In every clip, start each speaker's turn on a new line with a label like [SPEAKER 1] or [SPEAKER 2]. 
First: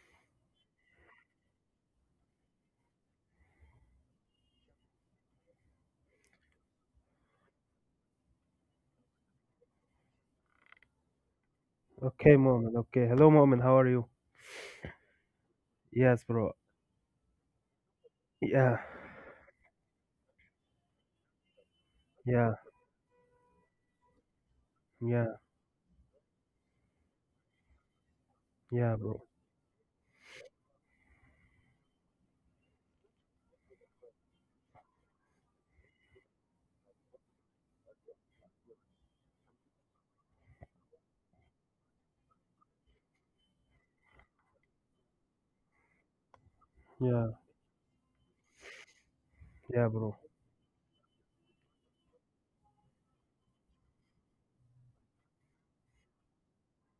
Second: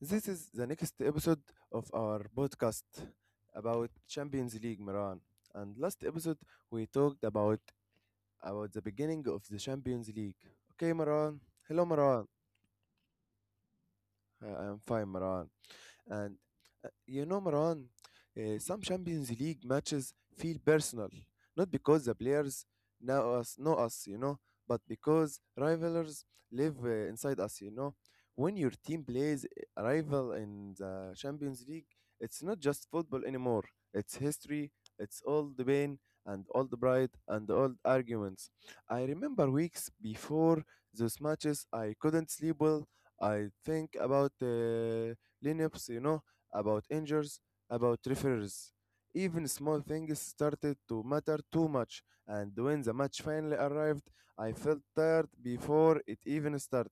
[SPEAKER 1] This is the next episode of our podcast about Champions League, Marwan. And last episode, we talked about the beginning of the Champions League. Okay, Marwan. Hello, Marwan.
[SPEAKER 2] Okay, Mo'min. Okay. Hello, Mo'min. How are you?
[SPEAKER 1] I am fine, Marwan.
[SPEAKER 2] Yes,
[SPEAKER 1] And
[SPEAKER 2] bro.
[SPEAKER 1] you know, Maran,
[SPEAKER 2] Yeah.
[SPEAKER 1] some Champions League matches feel personal, not because the
[SPEAKER 2] Yeah.
[SPEAKER 1] players you know, but
[SPEAKER 2] Yeah.
[SPEAKER 1] because rivalries live inside us, you know. When your
[SPEAKER 2] Yeah,
[SPEAKER 1] team
[SPEAKER 2] bro.
[SPEAKER 1] plays a rival in the Champions League, it's not just football anymore. It's history. It's all the pain and all the pride and all the arguments. I remember weeks before those matches, I couldn't sleep well. I think about lineups, you know, about
[SPEAKER 2] Yeah.
[SPEAKER 1] injuries, about referees. Even small
[SPEAKER 2] Yeah, bro.
[SPEAKER 1] things started to matter too much, and when the match finally arrived, I felt tired before it even started.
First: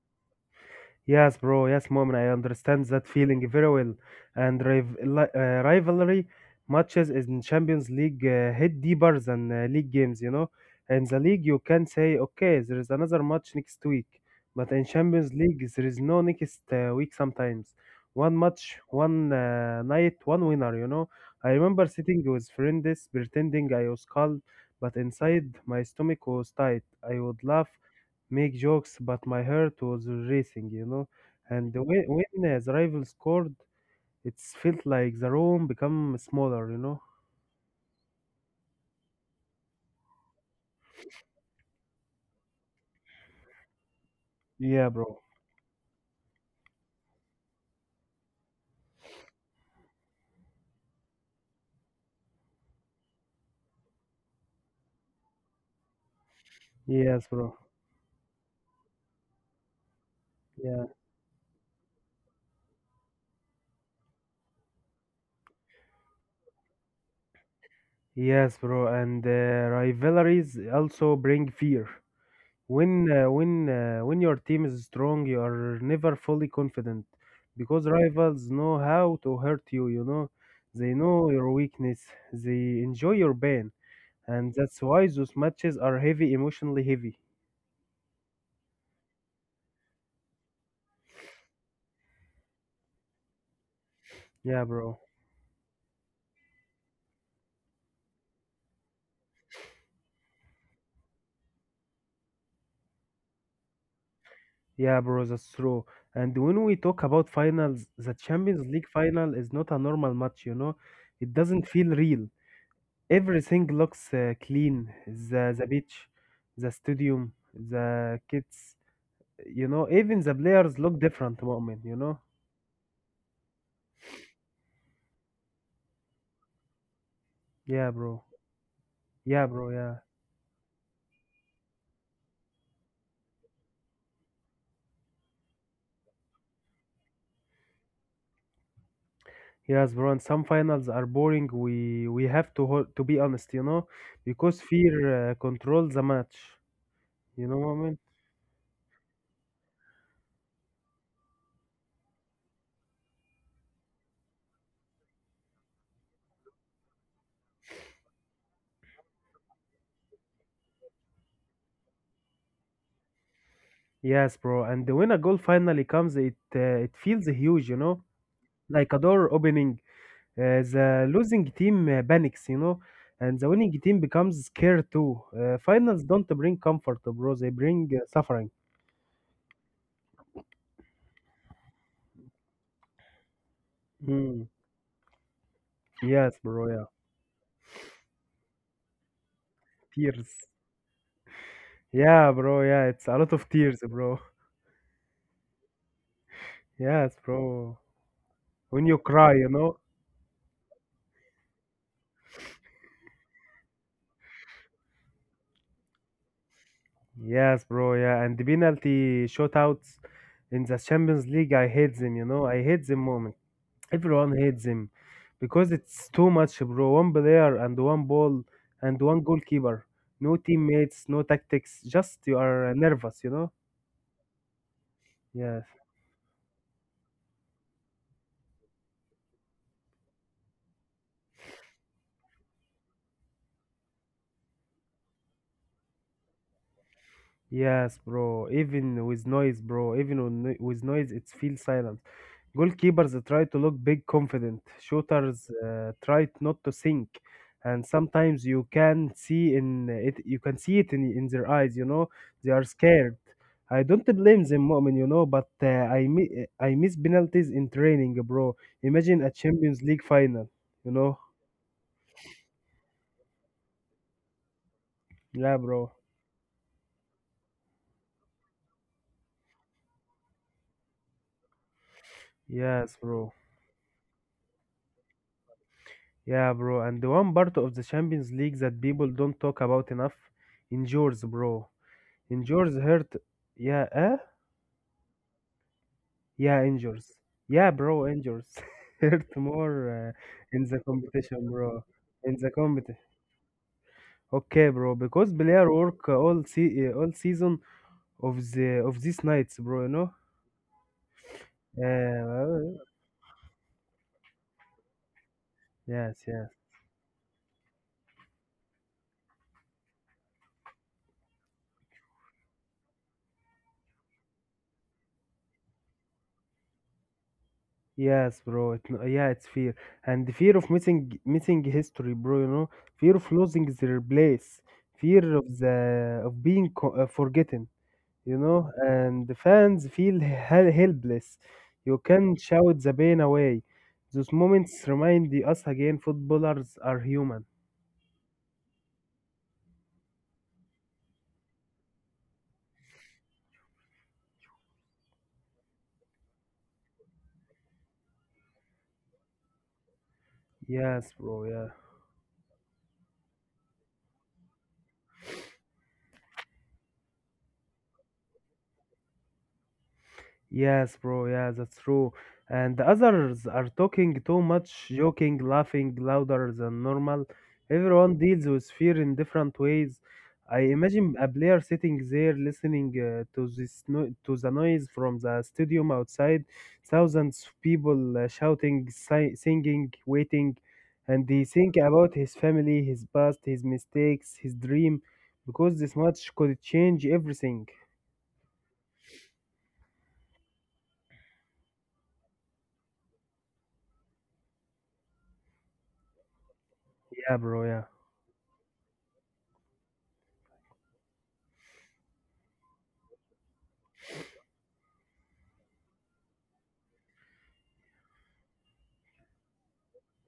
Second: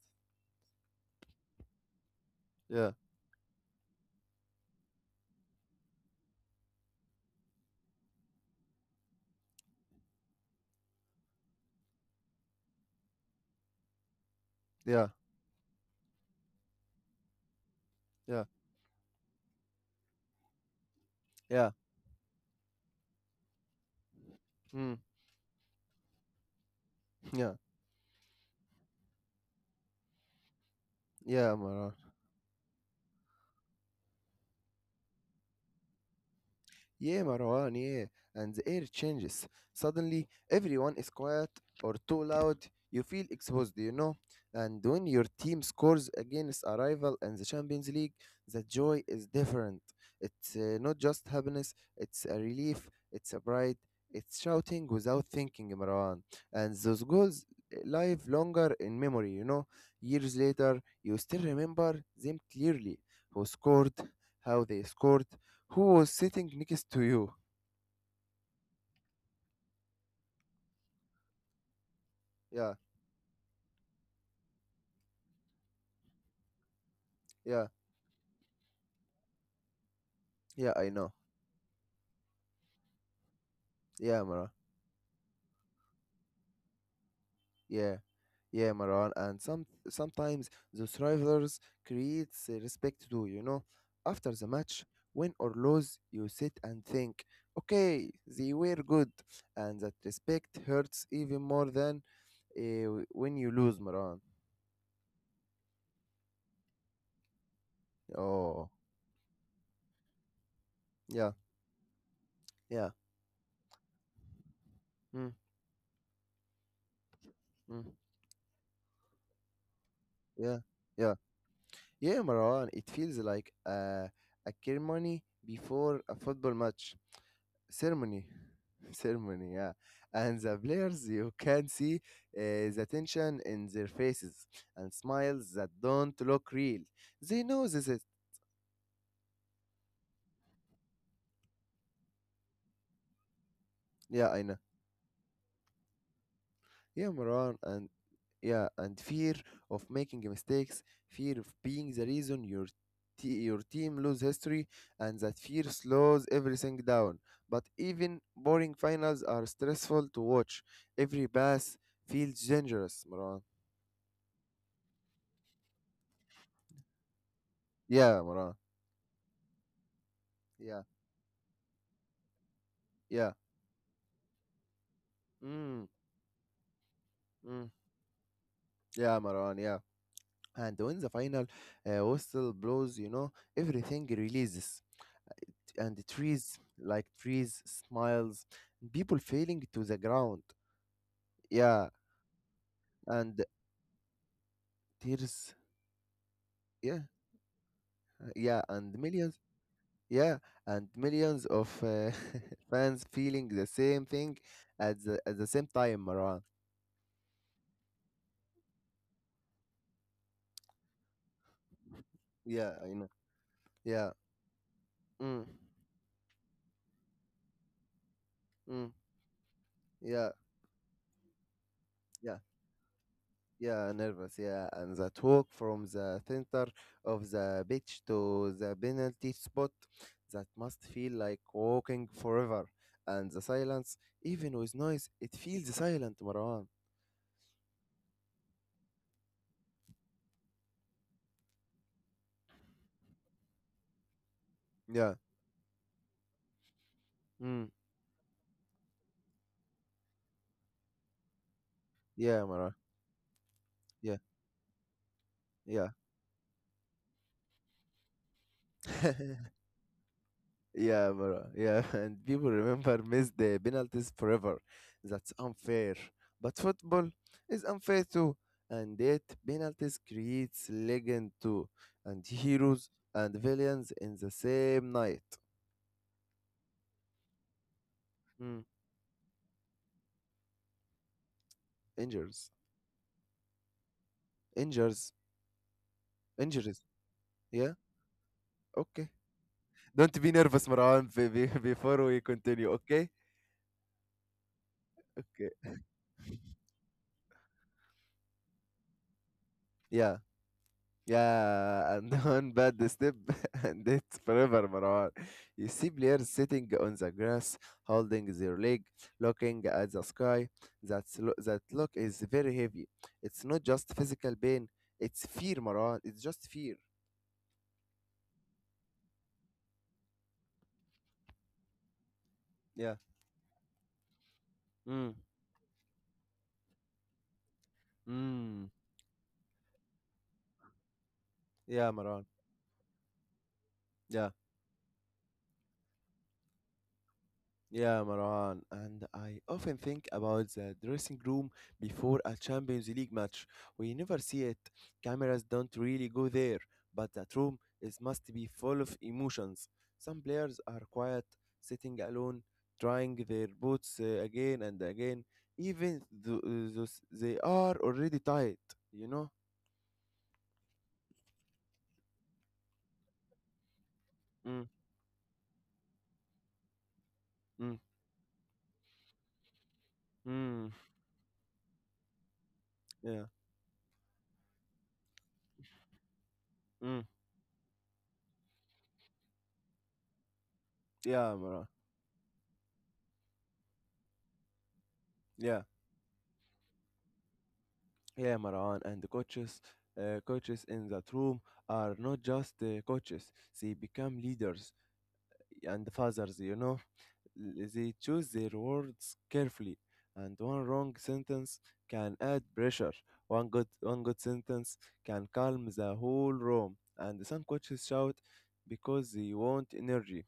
[SPEAKER 2] Yes, bro. Yes, moment. I understand
[SPEAKER 1] Yeah,
[SPEAKER 2] that feeling very well. And rivalry matches in Champions League hit deeper than league games, you know. In the league, you can say, okay, there is another match next week. But in
[SPEAKER 1] yeah,
[SPEAKER 2] Champions League, there is no next week sometimes. One
[SPEAKER 1] yeah,
[SPEAKER 2] match, one night, one winner, you know. I
[SPEAKER 1] yeah,
[SPEAKER 2] remember sitting with friends pretending I was calm, but
[SPEAKER 1] mm,
[SPEAKER 2] inside my stomach was tight. I would
[SPEAKER 1] yeah,
[SPEAKER 2] laugh make jokes, but my heart was racing, you know.
[SPEAKER 1] yeah,
[SPEAKER 2] And the
[SPEAKER 1] Mara.
[SPEAKER 2] way, when the rival scored, it felt like the room become smaller, you know.
[SPEAKER 1] Yeah, Marwan, yeah. And the air changes. Suddenly, everyone is quiet or too loud. You feel exposed, you know?
[SPEAKER 2] Yeah,
[SPEAKER 1] And when
[SPEAKER 2] bro.
[SPEAKER 1] your team scores against a rival in the Champions League, the joy is different. It's not just happiness, it's a relief, it's a pride, it's shouting without thinking, Marwan. And those
[SPEAKER 2] Yes,
[SPEAKER 1] goals
[SPEAKER 2] bro.
[SPEAKER 1] live longer in memory, you know? Years later,
[SPEAKER 2] Yeah.
[SPEAKER 1] you still remember them clearly. Who scored, how they scored, who was sitting next to you.
[SPEAKER 2] Yes, bro. And rivalries also bring fear.
[SPEAKER 1] Yeah,
[SPEAKER 2] When your team is strong, you are never fully confident
[SPEAKER 1] yeah,
[SPEAKER 2] because rivals know how to hurt you, you know.
[SPEAKER 1] yeah, I
[SPEAKER 2] They
[SPEAKER 1] know.
[SPEAKER 2] know your weakness. They enjoy your pain.
[SPEAKER 1] Yeah, Maran.
[SPEAKER 2] And that's why those matches are heavy, emotionally heavy.
[SPEAKER 1] Yeah, yeah, Maran. And sometimes those rivals creates respect too, you know. After the
[SPEAKER 2] Yeah,
[SPEAKER 1] match,
[SPEAKER 2] bro.
[SPEAKER 1] win or lose, you sit and think, okay, they were good. And that respect hurts even more than when you lose, Maran.
[SPEAKER 2] Yeah, bro, that's true. And when we talk about finals, the Champions
[SPEAKER 1] Oh,
[SPEAKER 2] League final is not a normal match, you know?
[SPEAKER 1] yeah,
[SPEAKER 2] It doesn't feel real.
[SPEAKER 1] yeah,
[SPEAKER 2] Everything looks clean.
[SPEAKER 1] mm,
[SPEAKER 2] The beach, the stadium,
[SPEAKER 1] mm,
[SPEAKER 2] the kids, you know, even the
[SPEAKER 1] yeah,
[SPEAKER 2] players look
[SPEAKER 1] yeah.
[SPEAKER 2] different, moment, you
[SPEAKER 1] Yeah,
[SPEAKER 2] know?
[SPEAKER 1] Marwan, it feels like a ceremony before a football match.
[SPEAKER 2] Yeah,
[SPEAKER 1] Ceremony.
[SPEAKER 2] bro. Yeah,
[SPEAKER 1] Ceremony,
[SPEAKER 2] bro,
[SPEAKER 1] yeah.
[SPEAKER 2] yeah.
[SPEAKER 1] And the players, you can see the tension in their faces and smiles that don't look real. They know this is.
[SPEAKER 2] Yes, bro, and some finals are boring. We have to to be honest, you know,
[SPEAKER 1] Yeah, I know.
[SPEAKER 2] because fear controls the match.
[SPEAKER 1] Yeah,
[SPEAKER 2] You
[SPEAKER 1] Maran,
[SPEAKER 2] know what I
[SPEAKER 1] and
[SPEAKER 2] mean?
[SPEAKER 1] yeah, and fear of making mistakes, fear of being the reason your team lose history, and that fear slows everything down. But even boring finals are stressful to watch. Every pass feels dangerous, Maran.
[SPEAKER 2] Yes, bro. And when a goal finally comes, it feels huge, you know,
[SPEAKER 1] Yeah, Maran.
[SPEAKER 2] like a door opening.
[SPEAKER 1] Yeah,
[SPEAKER 2] The losing team panics, you know,
[SPEAKER 1] yeah.
[SPEAKER 2] and the winning team becomes scared too.
[SPEAKER 1] Mm,
[SPEAKER 2] Finals don't bring comfort, bro. They
[SPEAKER 1] mm.
[SPEAKER 2] bring suffering.
[SPEAKER 1] Yeah, Maran. Yeah. And when the final whistle blows, you know everything
[SPEAKER 2] Mm.
[SPEAKER 1] releases. And the
[SPEAKER 2] Yes,
[SPEAKER 1] trees
[SPEAKER 2] bro. Yeah,
[SPEAKER 1] like trees smiles people falling to the
[SPEAKER 2] tears.
[SPEAKER 1] ground, yeah,
[SPEAKER 2] Yeah, bro. Yeah, it's a lot
[SPEAKER 1] and
[SPEAKER 2] of tears, bro.
[SPEAKER 1] tears, yeah,
[SPEAKER 2] Yes, bro.
[SPEAKER 1] yeah,
[SPEAKER 2] When
[SPEAKER 1] and
[SPEAKER 2] you
[SPEAKER 1] millions,
[SPEAKER 2] cry, you know.
[SPEAKER 1] yeah, and millions of fans feeling the same thing at the same time, Marwan.
[SPEAKER 2] Yes, bro. Yeah, and the penalty shootouts in the Champions League, I hate them. You know, I
[SPEAKER 1] Yeah,
[SPEAKER 2] hate
[SPEAKER 1] I
[SPEAKER 2] them
[SPEAKER 1] know,
[SPEAKER 2] moment.
[SPEAKER 1] yeah,
[SPEAKER 2] Everyone hates him
[SPEAKER 1] mm,
[SPEAKER 2] because it's too much, bro. One player and one ball
[SPEAKER 1] mm,
[SPEAKER 2] and one goalkeeper.
[SPEAKER 1] yeah,
[SPEAKER 2] No teammates, no tactics. Just
[SPEAKER 1] yeah.
[SPEAKER 2] you are nervous, you know?
[SPEAKER 1] Yeah, nervous. Yeah, and that walk
[SPEAKER 2] Yes,
[SPEAKER 1] from the center of the pitch to the penalty spot, that must feel like walking forever. And the silence, even with noise, it feels silent, Marwan.
[SPEAKER 2] yes, bro. Even with noise, bro. Even with noise, it feels silent. Goalkeepers try to look big, confident.
[SPEAKER 1] Yeah.
[SPEAKER 2] Shooters try not to sink,
[SPEAKER 1] Mm.
[SPEAKER 2] and sometimes you can see in it. You can see it in their eyes. You know
[SPEAKER 1] Yeah,
[SPEAKER 2] they are
[SPEAKER 1] Marwan.
[SPEAKER 2] scared. I don't
[SPEAKER 1] Yeah.
[SPEAKER 2] blame them, Mu'min, you know, but
[SPEAKER 1] Yeah.
[SPEAKER 2] I miss penalties in training, bro. Imagine a Champions League final, you
[SPEAKER 1] Yeah,
[SPEAKER 2] know?
[SPEAKER 1] bro. Yeah, and people remember missed the penalties forever. That's
[SPEAKER 2] Yeah, bro.
[SPEAKER 1] unfair. But football is unfair too, and yet penalties creates legend too, and heroes
[SPEAKER 2] Yes, bro.
[SPEAKER 1] and villains in the same night.
[SPEAKER 2] Yeah, bro. And the one part of the Champions League
[SPEAKER 1] Mm.
[SPEAKER 2] that people don't talk about enough, injuries, bro.
[SPEAKER 1] Injuries,
[SPEAKER 2] Injuries hurt. Yeah, eh?
[SPEAKER 1] injuries,
[SPEAKER 2] Yeah,
[SPEAKER 1] injuries.
[SPEAKER 2] injures. Yeah,
[SPEAKER 1] Yeah.
[SPEAKER 2] bro, injures.
[SPEAKER 1] Okay.
[SPEAKER 2] Hurt more
[SPEAKER 1] Don't be
[SPEAKER 2] in
[SPEAKER 1] nervous,
[SPEAKER 2] the
[SPEAKER 1] Marwan,
[SPEAKER 2] competition, bro.
[SPEAKER 1] before we
[SPEAKER 2] In the
[SPEAKER 1] continue.
[SPEAKER 2] competition.
[SPEAKER 1] Okay.
[SPEAKER 2] Okay, bro, because
[SPEAKER 1] Okay.
[SPEAKER 2] player work all season of these nights, bro. You know.
[SPEAKER 1] Yeah. Yeah, and one
[SPEAKER 2] Uh,
[SPEAKER 1] bad step, and it's forever, Marwan. You see
[SPEAKER 2] yes,
[SPEAKER 1] players
[SPEAKER 2] yes,
[SPEAKER 1] sitting on the grass, holding their leg, looking at the sky. That look is very heavy. It's not just physical pain, it's fear, Marwan. It's just fear.
[SPEAKER 2] yes, bro. It, no- Yeah, it's fear and the fear of missing history, bro. You know,
[SPEAKER 1] Yeah.
[SPEAKER 2] fear of losing their place,
[SPEAKER 1] Mm.
[SPEAKER 2] fear of the of being forgotten. You know,
[SPEAKER 1] Mm.
[SPEAKER 2] and the fans feel helpless.
[SPEAKER 1] Yeah,
[SPEAKER 2] You
[SPEAKER 1] Marwan.
[SPEAKER 2] can shout the pain away.
[SPEAKER 1] Yeah.
[SPEAKER 2] Those moments remind us again footballers are human.
[SPEAKER 1] Yeah, Marwan, and I often think about the dressing room before a Champions League match. We never see it. Cameras don't really go there, but that room is must be full of emotions. Some players are
[SPEAKER 2] Yes,
[SPEAKER 1] quiet,
[SPEAKER 2] bro, yeah.
[SPEAKER 1] sitting alone, trying their boots again and again, even though those they are already tired, you know?
[SPEAKER 2] Yes, bro. Yeah, that's true. And the others are talking too
[SPEAKER 1] Mm,
[SPEAKER 2] much, joking, laughing louder than normal.
[SPEAKER 1] mm,
[SPEAKER 2] Everyone deals with fear in different ways. I
[SPEAKER 1] mm,
[SPEAKER 2] imagine a player sitting there listening
[SPEAKER 1] yeah,
[SPEAKER 2] to this no- to the noise from the stadium outside,
[SPEAKER 1] mm,
[SPEAKER 2] thousands of people shouting, singing, waiting, and
[SPEAKER 1] yeah,
[SPEAKER 2] he
[SPEAKER 1] Marwan,
[SPEAKER 2] think about his family, his past, his mistakes, his dream,
[SPEAKER 1] yeah.
[SPEAKER 2] because this match could change everything.
[SPEAKER 1] Yeah, Maran, and the coaches, coaches in that room are not just coaches. They become leaders and fathers. You know,
[SPEAKER 2] Yeah, bro. Yeah.
[SPEAKER 1] They choose their words carefully, and one wrong sentence can add pressure. One good sentence can calm the whole room. And some coaches shout because they want energy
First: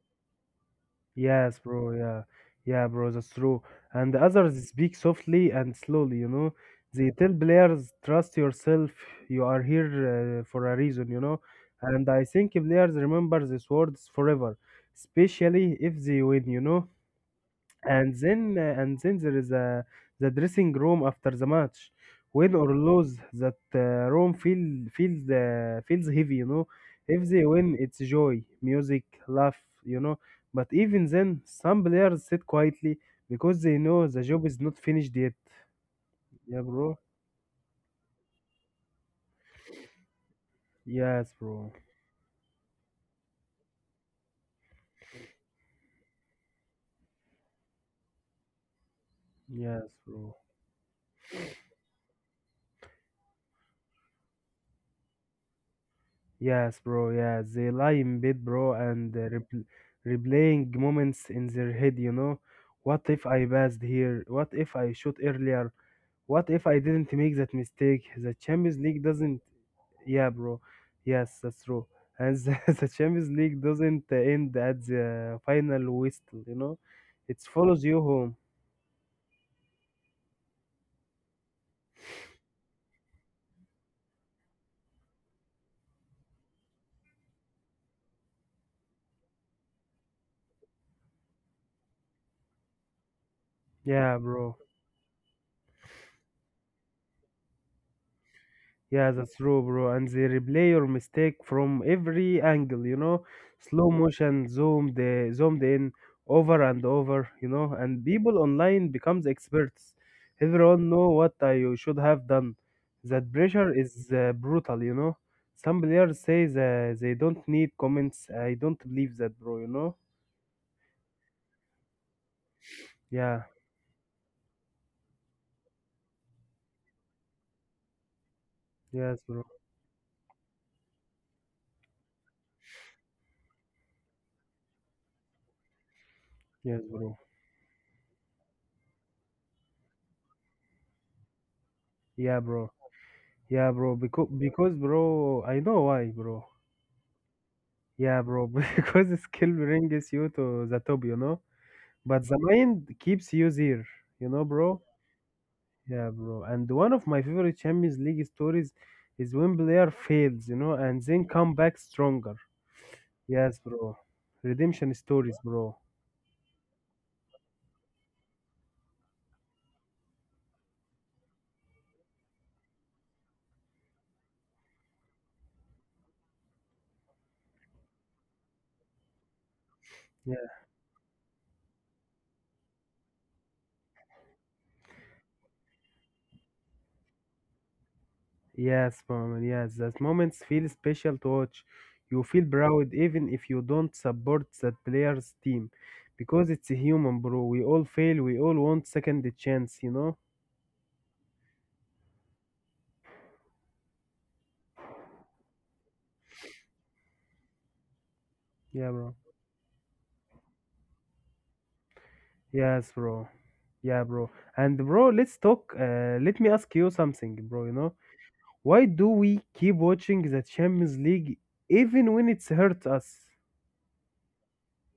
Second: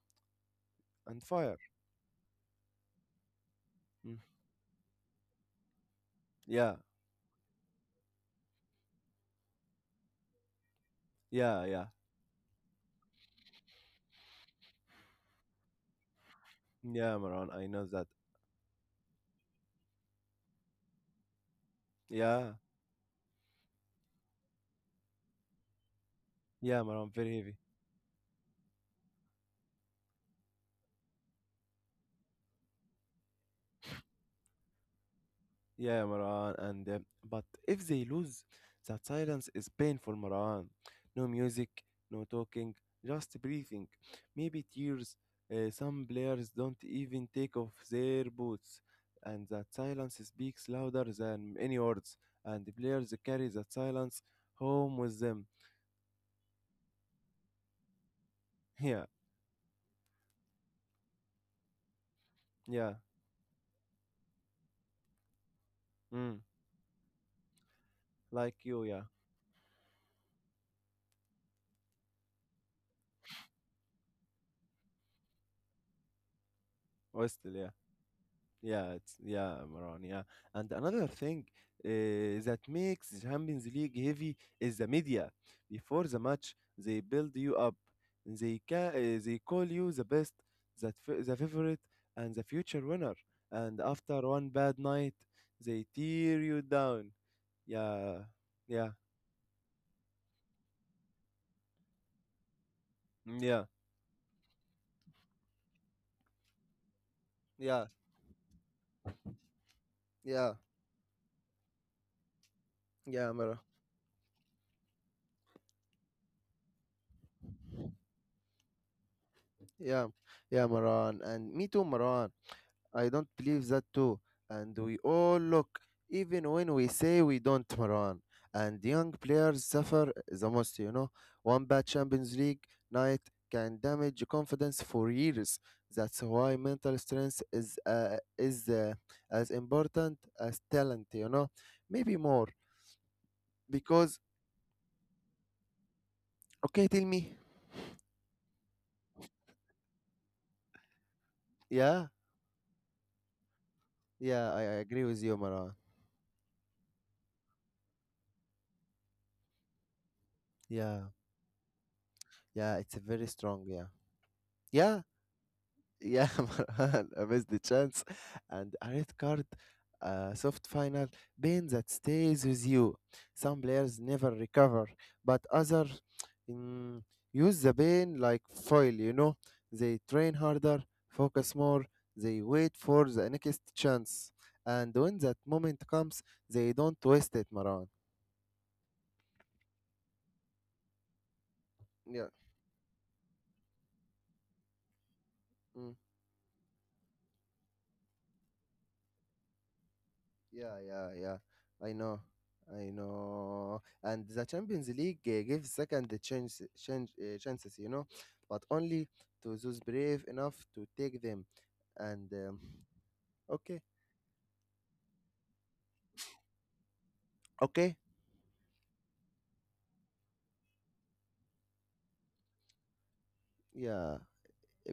[SPEAKER 1] and fire.
[SPEAKER 2] Yes, bro. Yeah, yeah, bro. That's true. And
[SPEAKER 1] Mm.
[SPEAKER 2] the others speak softly and slowly. You know,
[SPEAKER 1] Yeah,
[SPEAKER 2] they tell players, "Trust yourself. You are here for a reason." You know,
[SPEAKER 1] yeah, yeah,
[SPEAKER 2] and I think players remember these words forever, especially if they win. You know,
[SPEAKER 1] yeah, Maran. I know that.
[SPEAKER 2] and then there is a the dressing room after the match,
[SPEAKER 1] Yeah,
[SPEAKER 2] win or lose. That room feel feels heavy, you know.
[SPEAKER 1] yeah, Maran,
[SPEAKER 2] If
[SPEAKER 1] very
[SPEAKER 2] they
[SPEAKER 1] heavy.
[SPEAKER 2] win, it's joy, music, laugh, you know, but even then some players sit quietly because they know the job is not finished yet.
[SPEAKER 1] Yeah, Marwan.
[SPEAKER 2] Yeah,
[SPEAKER 1] And
[SPEAKER 2] bro.
[SPEAKER 1] but if they lose, that silence is painful, Marwan. No
[SPEAKER 2] Yes,
[SPEAKER 1] music,
[SPEAKER 2] bro.
[SPEAKER 1] no talking, just breathing. Maybe tears. Some players don't even take off their boots, and that
[SPEAKER 2] Yes,
[SPEAKER 1] silence
[SPEAKER 2] bro.
[SPEAKER 1] speaks louder than any words. And the players carry that silence home with them.
[SPEAKER 2] Yes, bro. Yeah, they lie in bed, bro,
[SPEAKER 1] Yeah,
[SPEAKER 2] and replaying moments in their head, you know.
[SPEAKER 1] yeah.
[SPEAKER 2] What if I passed here? What if I shot earlier?
[SPEAKER 1] Mm,
[SPEAKER 2] What if I didn't make that mistake? The
[SPEAKER 1] like
[SPEAKER 2] Champions
[SPEAKER 1] you,
[SPEAKER 2] League
[SPEAKER 1] yeah.
[SPEAKER 2] doesn't. Yeah, bro. Yes, that's true. And the Champions League doesn't end at the final whistle, you know. It
[SPEAKER 1] Westel, yeah.
[SPEAKER 2] follows you home.
[SPEAKER 1] Yeah, it's yeah, Maran, yeah. And another thing that makes the Champions League heavy is the media. Before the match, they build you up. They call you the best, the favorite, and the future winner. And
[SPEAKER 2] Yeah,
[SPEAKER 1] after one
[SPEAKER 2] bro.
[SPEAKER 1] bad night, they tear you down. Yeah, yeah,
[SPEAKER 2] Yeah, that's true, bro. And they replay your mistake from every angle, you know,
[SPEAKER 1] yeah,
[SPEAKER 2] slow motion, zoomed in, over and over, you know.
[SPEAKER 1] yeah,
[SPEAKER 2] And people online becomes experts.
[SPEAKER 1] yeah,
[SPEAKER 2] Everyone know what I should have done. That
[SPEAKER 1] yeah, Maran.
[SPEAKER 2] pressure is brutal, you know. Some players say that they don't need comments. I don't believe that, bro. You know.
[SPEAKER 1] Yeah, yeah, Maran. And me too, Maran. I don't
[SPEAKER 2] Yeah.
[SPEAKER 1] believe that too. And we all look, even when we say we don't, Marwan. And young
[SPEAKER 2] Yes, bro.
[SPEAKER 1] players suffer the most, you know. One bad Champions League night can damage confidence for years. That's why
[SPEAKER 2] Yes,
[SPEAKER 1] mental
[SPEAKER 2] bro.
[SPEAKER 1] strength is as important as talent, you know. Maybe
[SPEAKER 2] Yeah,
[SPEAKER 1] more
[SPEAKER 2] bro. Yeah, bro.
[SPEAKER 1] because
[SPEAKER 2] Because, bro, I know why, bro.
[SPEAKER 1] okay, tell me.
[SPEAKER 2] Yeah, bro, because the skill brings you to the top, you know,
[SPEAKER 1] Yeah,
[SPEAKER 2] but the mind keeps you there, you know,
[SPEAKER 1] I
[SPEAKER 2] bro.
[SPEAKER 1] agree with you, Marwan.
[SPEAKER 2] Yeah, bro. And one of my favorite Champions League stories is when player fails, you know, and
[SPEAKER 1] Yeah,
[SPEAKER 2] then come back stronger.
[SPEAKER 1] yeah, it's very
[SPEAKER 2] Yes,
[SPEAKER 1] strong. Yeah,
[SPEAKER 2] bro. Redemption
[SPEAKER 1] yeah.
[SPEAKER 2] stories, bro.
[SPEAKER 1] Yeah, Marhan, I missed the chance. And a red card, a soft final, pain that stays with you. Some players never recover, but others mm, use the pain like foil, you know? They train
[SPEAKER 2] Yeah.
[SPEAKER 1] harder, focus more, they wait for the next chance. And when that moment comes, they don't waste it, Marhan.
[SPEAKER 2] Yes, moment. Yes, that moments feel special to watch. You
[SPEAKER 1] Yeah.
[SPEAKER 2] feel proud even if you don't support that player's team,
[SPEAKER 1] Mm.
[SPEAKER 2] because it's a human, bro. We all fail. We all want second chance, you know.
[SPEAKER 1] Yeah, yeah, yeah. I know. I know. And the Champions League gives second chances, you know, but
[SPEAKER 2] Yeah,
[SPEAKER 1] only
[SPEAKER 2] bro.
[SPEAKER 1] to those brave enough to take them. And
[SPEAKER 2] Yes, bro.
[SPEAKER 1] okay,
[SPEAKER 2] Yeah, bro. And bro, let's talk. Let me ask you something, bro. You know,
[SPEAKER 1] okay,
[SPEAKER 2] why do we keep watching the Champions League even when it's hurt us?
[SPEAKER 1] yeah.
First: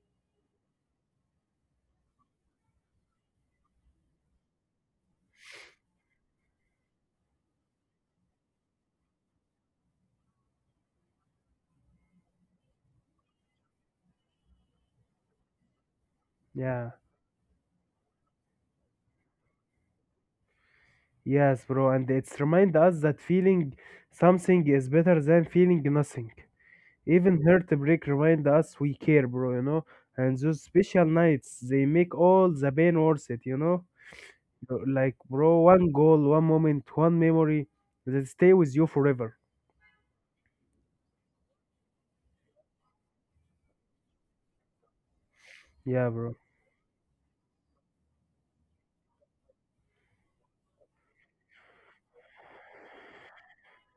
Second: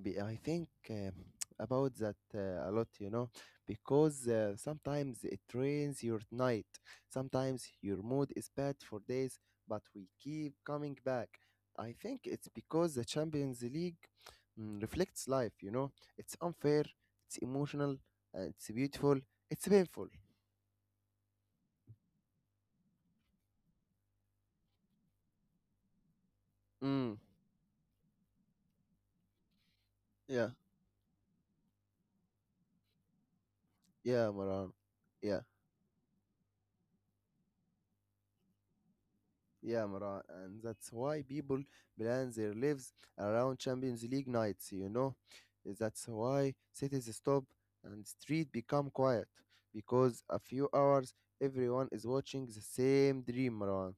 [SPEAKER 1] I think about that a lot, you know, because sometimes it rains your night, sometimes your mood is bad for days, but we keep coming back. I think it's because the Champions League mm, reflects life, you know, it's unfair,
[SPEAKER 2] Yeah.
[SPEAKER 1] it's emotional, it's beautiful, it's painful.
[SPEAKER 2] Yes, bro. And it's remind us that feeling something is better than feeling nothing.
[SPEAKER 1] Mm,
[SPEAKER 2] Even heartbreak remind us we care, bro. You know. And
[SPEAKER 1] yeah,
[SPEAKER 2] those special nights, they make all the pain worth it. You know,
[SPEAKER 1] yeah, Maran,
[SPEAKER 2] like
[SPEAKER 1] yeah.
[SPEAKER 2] bro, one goal, one moment, one memory that stay with you forever.
[SPEAKER 1] Yeah, Maran, and that's why people plan their lives around Champions League nights, you know. That's
[SPEAKER 2] Yeah, bro.
[SPEAKER 1] why cities stop and street become quiet because a few hours everyone is watching the same dream, Maran.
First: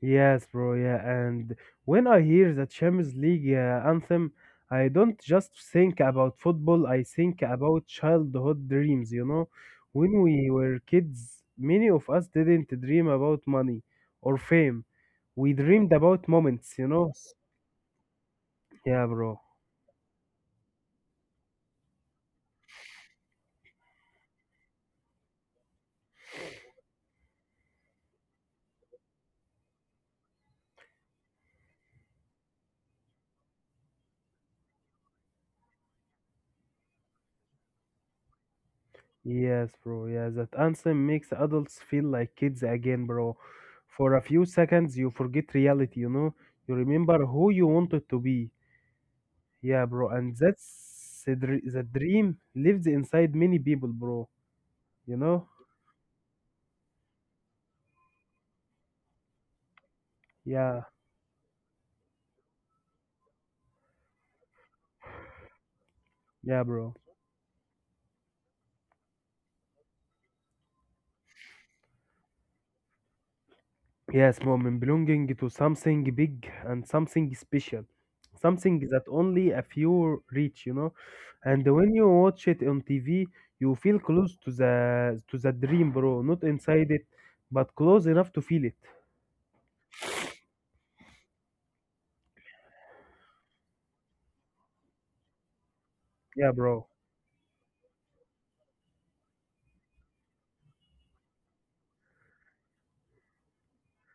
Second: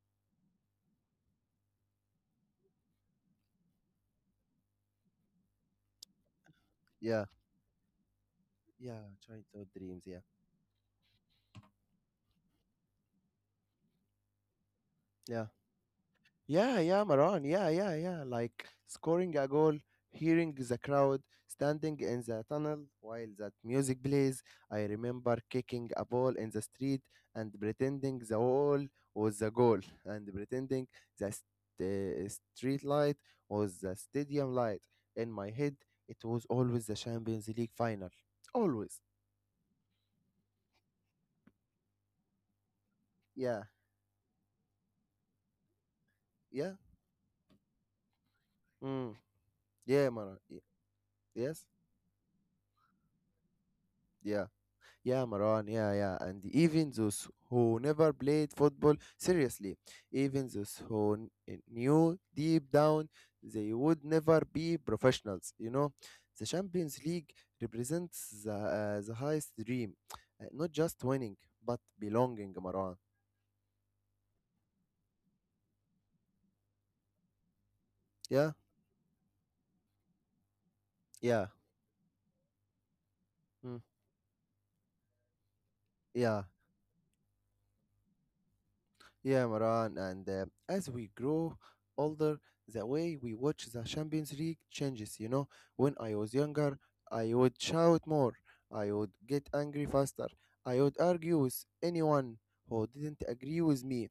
[SPEAKER 2] Yes, bro. Yeah, and when I hear the Champions League anthem, I don't just think about football. I
[SPEAKER 1] Yeah,
[SPEAKER 2] think about childhood
[SPEAKER 1] yeah,
[SPEAKER 2] dreams. You know,
[SPEAKER 1] childhood dreams, yeah,
[SPEAKER 2] when we were kids, many of us didn't dream about money or fame.
[SPEAKER 1] yeah.
[SPEAKER 2] We dreamed about moments.
[SPEAKER 1] Yeah,
[SPEAKER 2] You
[SPEAKER 1] yeah,
[SPEAKER 2] know. Yes.
[SPEAKER 1] Maran. Yeah, yeah, yeah. Like
[SPEAKER 2] Yeah, bro.
[SPEAKER 1] scoring a goal, hearing the crowd, standing in the tunnel while that music plays. I remember kicking a ball in the street and pretending the wall was the goal and pretending the st- eh, street light was the stadium light. In my head, it was always the Champions League final. Always.
[SPEAKER 2] Yes, bro. Yeah, that anthem makes adults feel like kids again, bro.
[SPEAKER 1] Yeah,
[SPEAKER 2] For a few seconds, you forget reality. You know, you
[SPEAKER 1] yeah.
[SPEAKER 2] remember who you wanted to be.
[SPEAKER 1] Mm.
[SPEAKER 2] Yeah, bro,
[SPEAKER 1] Yeah,
[SPEAKER 2] and
[SPEAKER 1] Maran.
[SPEAKER 2] that's
[SPEAKER 1] Yes.
[SPEAKER 2] the dream lives inside many people, bro.
[SPEAKER 1] Yeah.
[SPEAKER 2] You
[SPEAKER 1] Yeah,
[SPEAKER 2] know?
[SPEAKER 1] Maran, yeah, yeah. And even those who never played football, seriously, even those
[SPEAKER 2] Yeah,
[SPEAKER 1] knew deep down they would never be professionals, you know. The
[SPEAKER 2] yeah, bro.
[SPEAKER 1] Champions League represents the highest dream. Not just winning, but belonging, Maran.
[SPEAKER 2] Yes, moment, belonging to something big and something special,
[SPEAKER 1] Yeah,
[SPEAKER 2] something that only a few reach, you know.
[SPEAKER 1] yeah,
[SPEAKER 2] And when you watch it on TV, you
[SPEAKER 1] mm,
[SPEAKER 2] feel close to the dream, bro. Not
[SPEAKER 1] yeah.
[SPEAKER 2] inside it, but close enough to feel it.
[SPEAKER 1] Yeah, Maran, and as we grow older, the way we watch the Champions League changes. You know, when I was
[SPEAKER 2] Yeah,
[SPEAKER 1] younger,
[SPEAKER 2] bro.
[SPEAKER 1] I would shout more, I would get angry faster, I would argue with anyone who didn't agree with me.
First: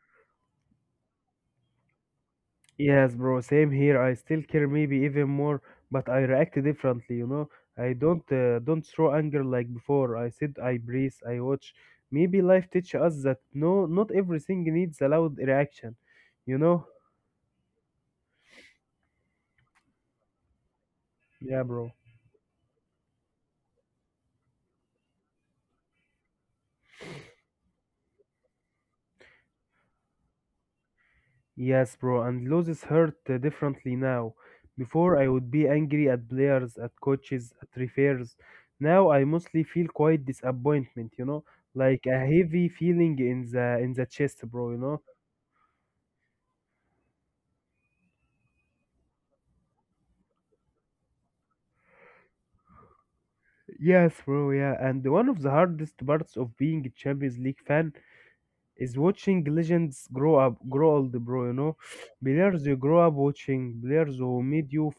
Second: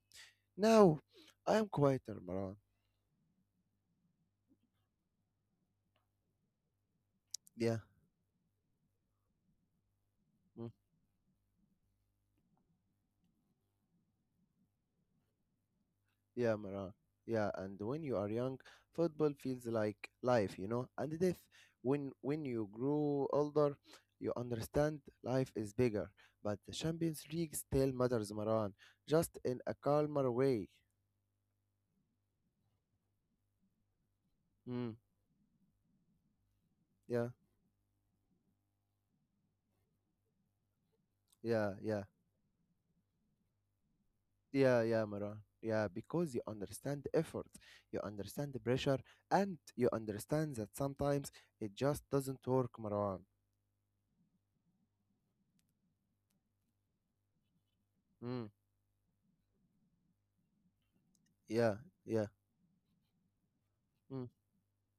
[SPEAKER 1] Now, I am quieter, Maran.
[SPEAKER 2] Yes, bro, same here. I still care, maybe even more, but I react differently, you know.
[SPEAKER 1] Yeah.
[SPEAKER 2] I don't throw anger like before. I said
[SPEAKER 1] Mm.
[SPEAKER 2] I breathe, I watch. Maybe life teaches us that no, not everything needs a loud reaction,
[SPEAKER 1] Yeah,
[SPEAKER 2] you know?
[SPEAKER 1] Mara. Yeah, and when you are young, football feels like life, you know. And death.
[SPEAKER 2] Yeah, bro.
[SPEAKER 1] When you grow older, you understand life is bigger. But the Champions League still matters, Maran. Just in a calmer way.
[SPEAKER 2] Yes, bro, and losses hurt differently now.
[SPEAKER 1] Mm,
[SPEAKER 2] Before I would be angry at players, at
[SPEAKER 1] yeah,
[SPEAKER 2] coaches, at refers. Now I mostly feel quite disappointment, you know,
[SPEAKER 1] yeah, yeah,
[SPEAKER 2] like a heavy feeling in the chest, bro, you
[SPEAKER 1] yeah,
[SPEAKER 2] know.
[SPEAKER 1] yeah, Maran. Yeah, because you understand the effort, you understand the pressure, and you understand that sometimes it just doesn't work, Maran.
[SPEAKER 2] Yes, bro, yeah. And one of the hardest parts of being a Champions League fan
[SPEAKER 1] Mm,
[SPEAKER 2] is watching legends grow old, bro, you know.
[SPEAKER 1] yeah, yeah,
[SPEAKER 2] Players you grow up watching, players
[SPEAKER 1] mm,
[SPEAKER 2] who made you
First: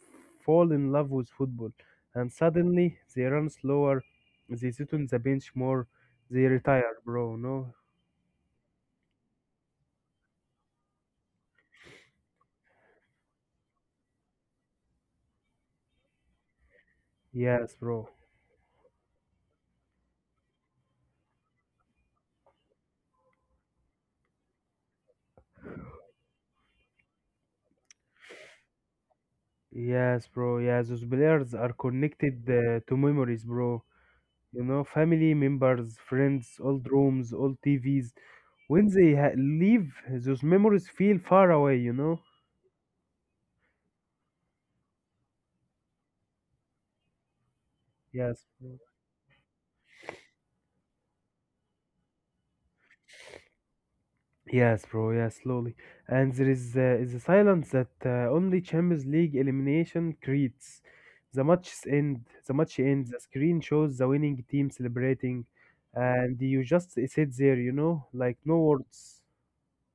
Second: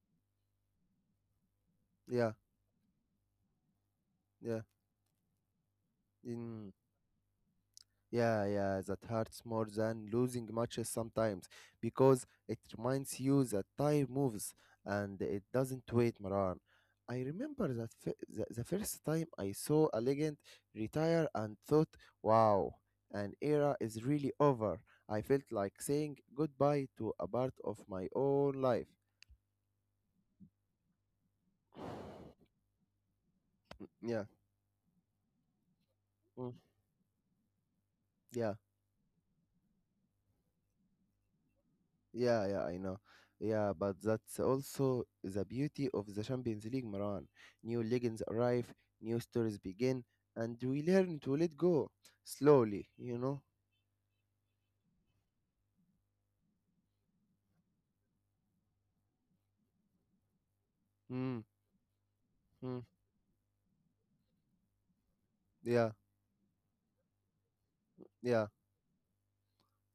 [SPEAKER 2] fall in love with football. And
[SPEAKER 1] yeah,
[SPEAKER 2] suddenly they run slower,
[SPEAKER 1] yeah.
[SPEAKER 2] they sit on the bench more, they
[SPEAKER 1] Mm.
[SPEAKER 2] retire, bro, no?
[SPEAKER 1] Yeah, yeah, that hurts more than losing matches sometimes because it reminds you that time moves and it doesn't wait, Maran. I remember
[SPEAKER 2] Yes, bro.
[SPEAKER 1] the first time I saw a legend retire and thought, wow, an era is really over. I felt like saying goodbye to a part of my own life.
[SPEAKER 2] Yes, bro. Yeah, those players are connected to memories, bro.
[SPEAKER 1] Yeah,
[SPEAKER 2] You know, family members,
[SPEAKER 1] mm,
[SPEAKER 2] friends, old rooms, old TVs.
[SPEAKER 1] yeah.
[SPEAKER 2] When leave, those memories feel far away, you know?
[SPEAKER 1] Yeah, yeah, I know. Yeah, but that's also the beauty of the Champions League, Maran. New legends
[SPEAKER 2] Yes,
[SPEAKER 1] arrive,
[SPEAKER 2] bro.
[SPEAKER 1] new stories begin, and we learn to let go slowly, you know?
[SPEAKER 2] Yes, bro. Yes, slowly. And there is, a silence that only Champions League elimination creates.
[SPEAKER 1] Mm,
[SPEAKER 2] The
[SPEAKER 1] mm,
[SPEAKER 2] match ends. The screen shows the winning team celebrating,
[SPEAKER 1] yeah,
[SPEAKER 2] and you just sit there, you know, like
[SPEAKER 1] yeah,
[SPEAKER 2] no words.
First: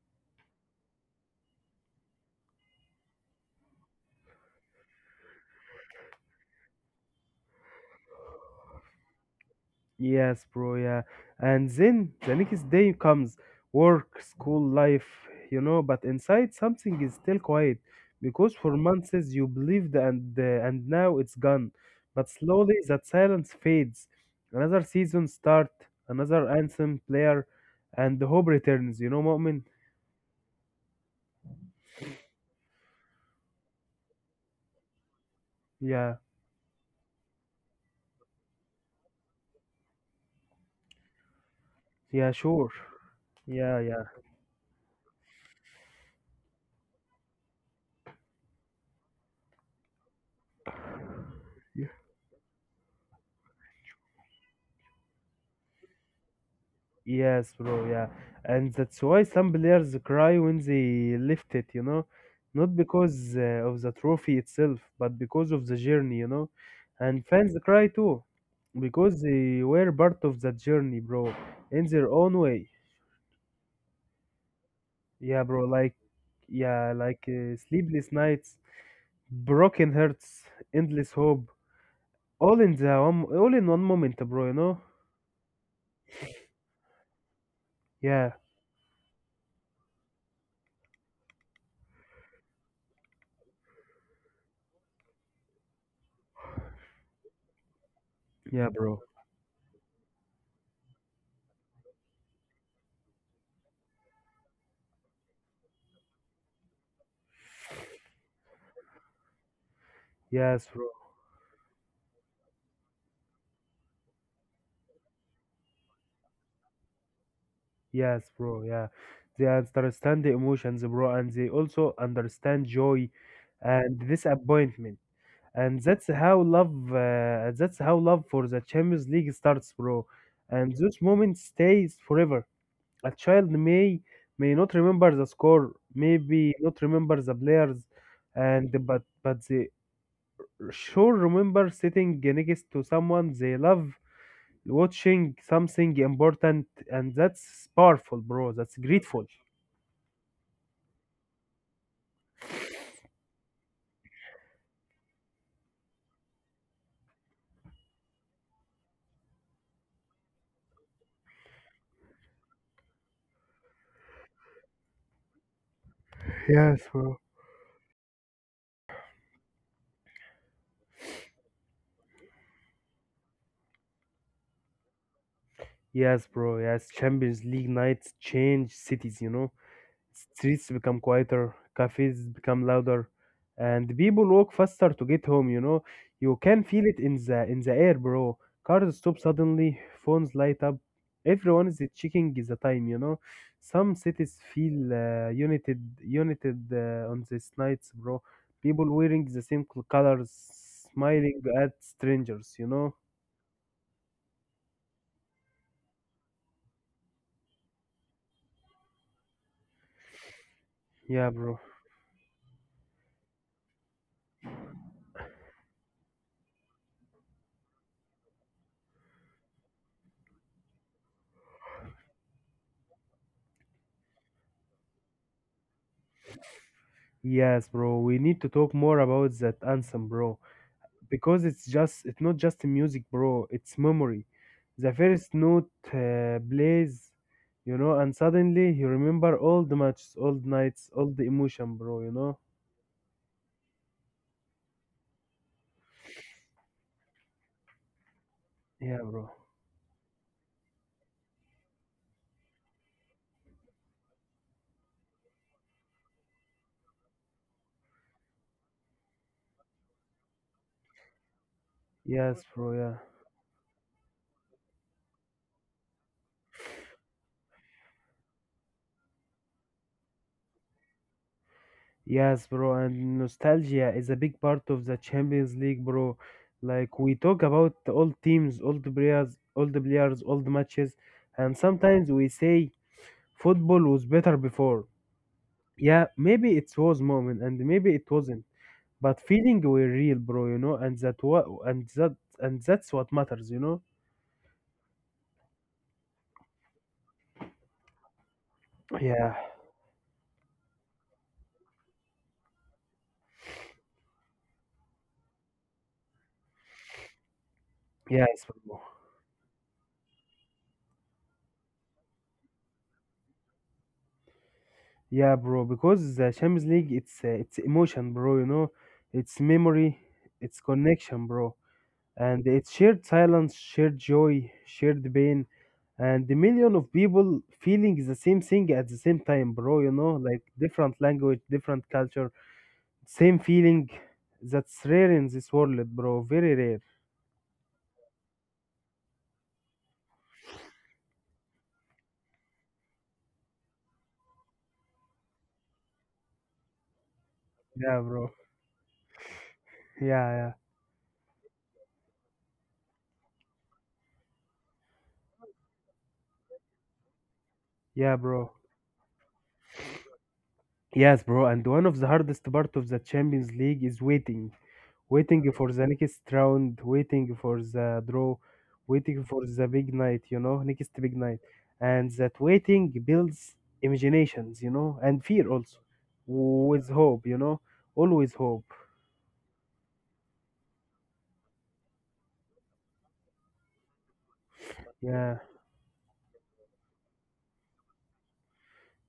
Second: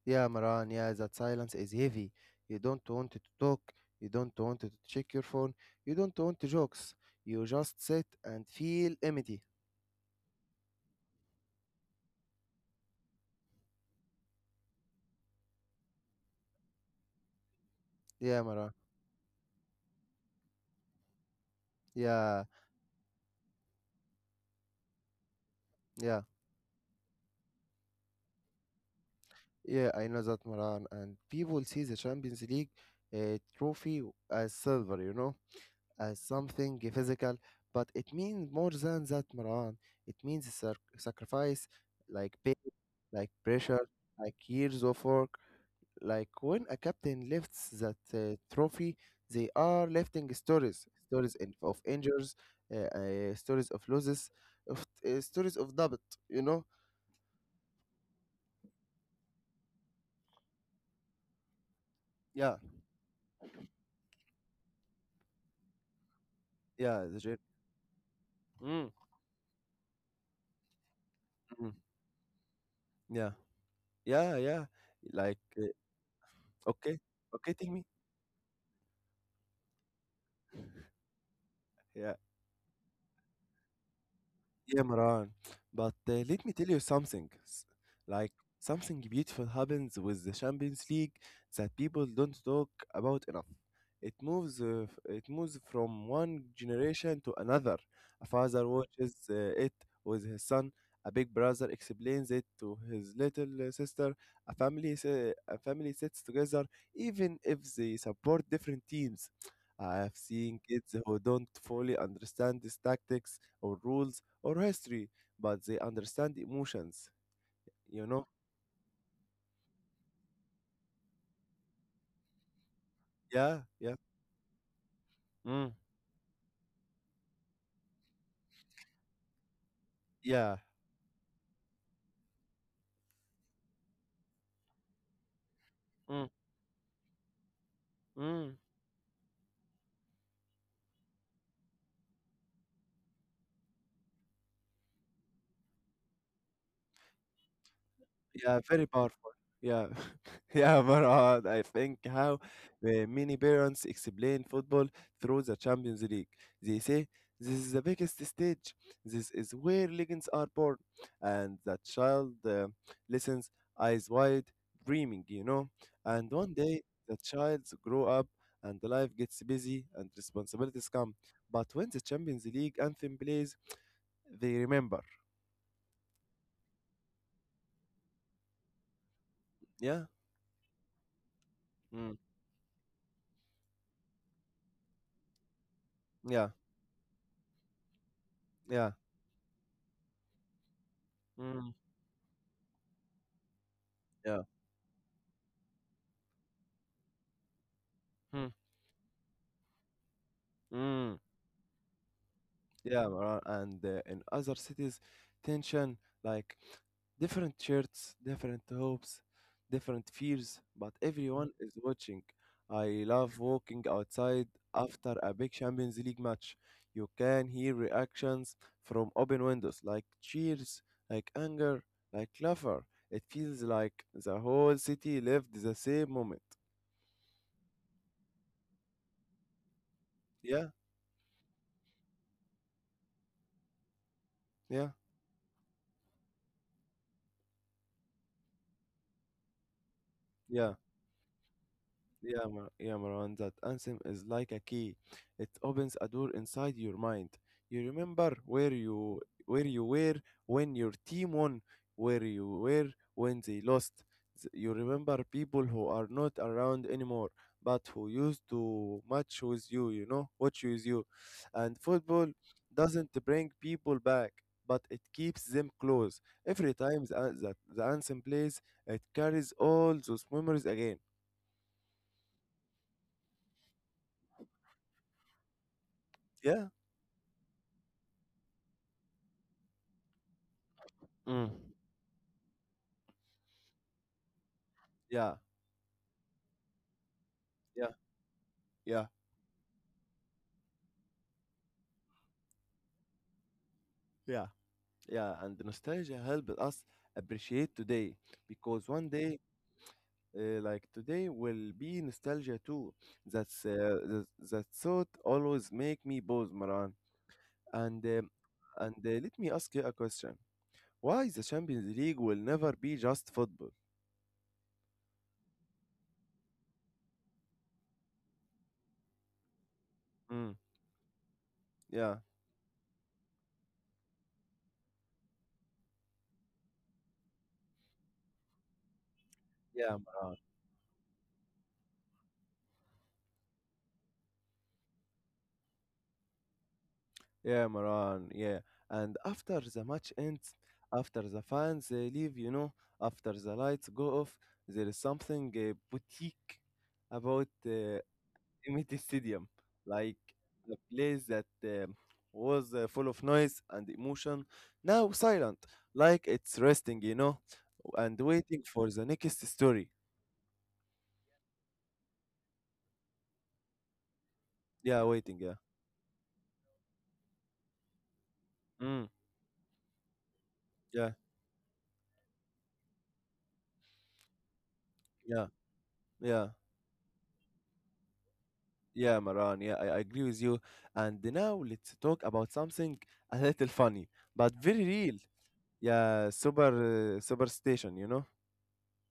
[SPEAKER 1] yeah, Maran. Yeah, that silence is heavy. You don't want to talk, you don't want to check your phone, you don't want to jokes. You just sit and feel empty.
[SPEAKER 2] Yes, bro, yeah. And then the next day comes, work, school, life, you know, but inside something is still quiet
[SPEAKER 1] Yeah,
[SPEAKER 2] because
[SPEAKER 1] Maran.
[SPEAKER 2] for months you believed, and now it's gone. But
[SPEAKER 1] Yeah,
[SPEAKER 2] slowly that silence fades. Another season start,
[SPEAKER 1] yeah.
[SPEAKER 2] another anthem player, and the hope returns, you know, moment.
[SPEAKER 1] Yeah, I know that, Maran. And people see the Champions League trophy as silver, you know,
[SPEAKER 2] Yeah,
[SPEAKER 1] as something physical. But it means more than that, Maran. It means sacrifice,
[SPEAKER 2] yeah,
[SPEAKER 1] like pain,
[SPEAKER 2] sure.
[SPEAKER 1] like
[SPEAKER 2] Yeah,
[SPEAKER 1] pressure,
[SPEAKER 2] yeah.
[SPEAKER 1] like years of work. Like when a captain lifts that trophy, they are lifting stories, of injuries, uh, stories of losses, of stories of doubt. You know?
[SPEAKER 2] Yes, bro, yeah. And that's why some players cry when they lift it, you know,
[SPEAKER 1] Yeah,
[SPEAKER 2] not because of the trophy itself, but because of the journey, you know.
[SPEAKER 1] yeah,
[SPEAKER 2] And fans cry too,
[SPEAKER 1] Mm,
[SPEAKER 2] because they were part of that journey, bro,
[SPEAKER 1] mm,
[SPEAKER 2] in their own way.
[SPEAKER 1] yeah. Yeah, yeah, like,
[SPEAKER 2] Yeah, bro, like, yeah,
[SPEAKER 1] okay, okay, take me.
[SPEAKER 2] sleepless nights, broken hearts, endless hope,
[SPEAKER 1] Yeah,
[SPEAKER 2] all in one moment, bro, you
[SPEAKER 1] yeah,
[SPEAKER 2] know.
[SPEAKER 1] Maran. But let me tell you something. Like
[SPEAKER 2] Yeah,
[SPEAKER 1] something beautiful happens with the Champions League that people don't talk about enough. It moves, it moves from one generation to another. A father
[SPEAKER 2] yeah, bro.
[SPEAKER 1] watches it with his son. A big brother explains it to his little sister. A family, a family sits together, even if they support different teams. I have seen
[SPEAKER 2] Yes, bro.
[SPEAKER 1] kids who don't fully understand these tactics or rules or history, but they understand emotions, you know?
[SPEAKER 2] Yes, bro. Yeah, they understand the emotions, bro, and they also understand joy
[SPEAKER 1] Yeah, yeah.
[SPEAKER 2] and disappointment.
[SPEAKER 1] Mm,
[SPEAKER 2] And that's how love. That's how love for the Champions League starts, bro.
[SPEAKER 1] yeah.
[SPEAKER 2] And those moments stays forever. A child may not remember the score,
[SPEAKER 1] Mm,
[SPEAKER 2] maybe not remember the players,
[SPEAKER 1] mm.
[SPEAKER 2] and but they sure remember sitting next to someone they love, watching something important, and that's powerful, bro.
[SPEAKER 1] Yeah,
[SPEAKER 2] That's
[SPEAKER 1] very
[SPEAKER 2] grateful.
[SPEAKER 1] powerful. Yeah, yeah, Marad. I think how many parents explain football through the Champions League. They say this is the biggest stage. This is where legends are born, and the child listens eyes wide, dreaming. You know, and one
[SPEAKER 2] Yes,
[SPEAKER 1] day
[SPEAKER 2] bro.
[SPEAKER 1] the child grow up, and life gets busy, and responsibilities come. But when the Champions League anthem plays, they remember.
[SPEAKER 2] Yes, bro. Yes, Champions League nights change cities, you know.
[SPEAKER 1] Yeah,
[SPEAKER 2] Streets become quieter,
[SPEAKER 1] mm,
[SPEAKER 2] cafes become louder, and people walk faster to get home, you know. You
[SPEAKER 1] yeah,
[SPEAKER 2] can feel it in the air, bro.
[SPEAKER 1] yeah,
[SPEAKER 2] Cars stop suddenly, phones light up. Everyone
[SPEAKER 1] mm,
[SPEAKER 2] is checking the time, you know. Some cities
[SPEAKER 1] yeah.
[SPEAKER 2] feel united on these nights, bro.
[SPEAKER 1] Hmm.
[SPEAKER 2] People wearing the same colors,
[SPEAKER 1] Mm,
[SPEAKER 2] smiling at strangers, you know.
[SPEAKER 1] yeah, Maran, and in other cities, tension, like different shirts, different hopes, different fears, but
[SPEAKER 2] Yeah,
[SPEAKER 1] everyone
[SPEAKER 2] bro.
[SPEAKER 1] is watching. I love walking outside after a big Champions League match. You can hear reactions from open windows, like cheers, like anger, like laughter. It feels like the whole city lived the same moment.
[SPEAKER 2] Yes, bro. We need to talk more about that anthem, bro,
[SPEAKER 1] Yeah,
[SPEAKER 2] because it's not just music, bro. It's memory.
[SPEAKER 1] yeah,
[SPEAKER 2] The first note plays, you know, and suddenly you remember all the matches, all the
[SPEAKER 1] yeah.
[SPEAKER 2] nights, all the emotion, bro. You know?
[SPEAKER 1] Yeah, Marwan, that anthem is like a key. It opens a door inside your mind. You remember
[SPEAKER 2] Yeah, bro.
[SPEAKER 1] where you were when your team won, where you were when they lost. You remember people who are not around anymore, but who used to match with you, you know, watch with you. And football
[SPEAKER 2] Yes, bro. Yeah.
[SPEAKER 1] doesn't bring people back, but it keeps them close. Every time the, an- that the anthem plays, it carries all those memories again.
[SPEAKER 2] Yes, bro. And nostalgia is a big part of the Champions League, bro.
[SPEAKER 1] Yeah.
[SPEAKER 2] Like we talk about all teams, all the players, all the matches,
[SPEAKER 1] Mm.
[SPEAKER 2] and sometimes we say football was better before.
[SPEAKER 1] Yeah,
[SPEAKER 2] Yeah, maybe it was moment and
[SPEAKER 1] yeah,
[SPEAKER 2] maybe it wasn't.
[SPEAKER 1] yeah,
[SPEAKER 2] But feeling were real, bro, you know, and that's what matters, you know?
[SPEAKER 1] yeah, yeah. And the nostalgia helped us appreciate today because one
[SPEAKER 2] Yeah.
[SPEAKER 1] day, like today, will be nostalgia too. That's uh, that, that thought always make me pause, Maran. And
[SPEAKER 2] Yes, bro.
[SPEAKER 1] let me ask you a question: why the Champions League will never be just football?
[SPEAKER 2] Yeah, bro, because the Champions League it's emotion, bro, you know. It's memory,
[SPEAKER 1] Mm.
[SPEAKER 2] it's connection, bro.
[SPEAKER 1] Yeah,
[SPEAKER 2] And it's shared silence, shared joy, shared pain, and the million of people feeling the same thing at the same time, bro, you
[SPEAKER 1] yeah,
[SPEAKER 2] know,
[SPEAKER 1] Maran.
[SPEAKER 2] like different language, different culture. Same feeling that's rare in this world, bro. Very rare.
[SPEAKER 1] Yeah, Maran. Yeah. And after the match ends, after the fans they leave, you know, after the lights go off, there is something boutique about
[SPEAKER 2] Yeah, bro.
[SPEAKER 1] Emirates Stadium,
[SPEAKER 2] Yeah,
[SPEAKER 1] like
[SPEAKER 2] yeah,
[SPEAKER 1] the place that was full of noise and emotion, now silent, like it's resting, you know,
[SPEAKER 2] yeah,
[SPEAKER 1] and
[SPEAKER 2] bro.
[SPEAKER 1] waiting for the next story.
[SPEAKER 2] Yes, bro. And one of the hardest part of the Champions League is waiting,
[SPEAKER 1] Yeah, waiting.
[SPEAKER 2] waiting
[SPEAKER 1] Yeah.
[SPEAKER 2] for the next round, waiting for the draw,
[SPEAKER 1] Mm,
[SPEAKER 2] waiting for the big night. You know, next
[SPEAKER 1] yeah.
[SPEAKER 2] big night. And that waiting builds imaginations, you know, and
[SPEAKER 1] Yeah.
[SPEAKER 2] fear also,
[SPEAKER 1] Yeah.
[SPEAKER 2] with hope, you know, always hope.
[SPEAKER 1] Yeah, Maran, yeah, I agree with you. And now let's talk about something a little funny, but very real.
[SPEAKER 2] Yeah,
[SPEAKER 1] Yeah, super superstition, you know.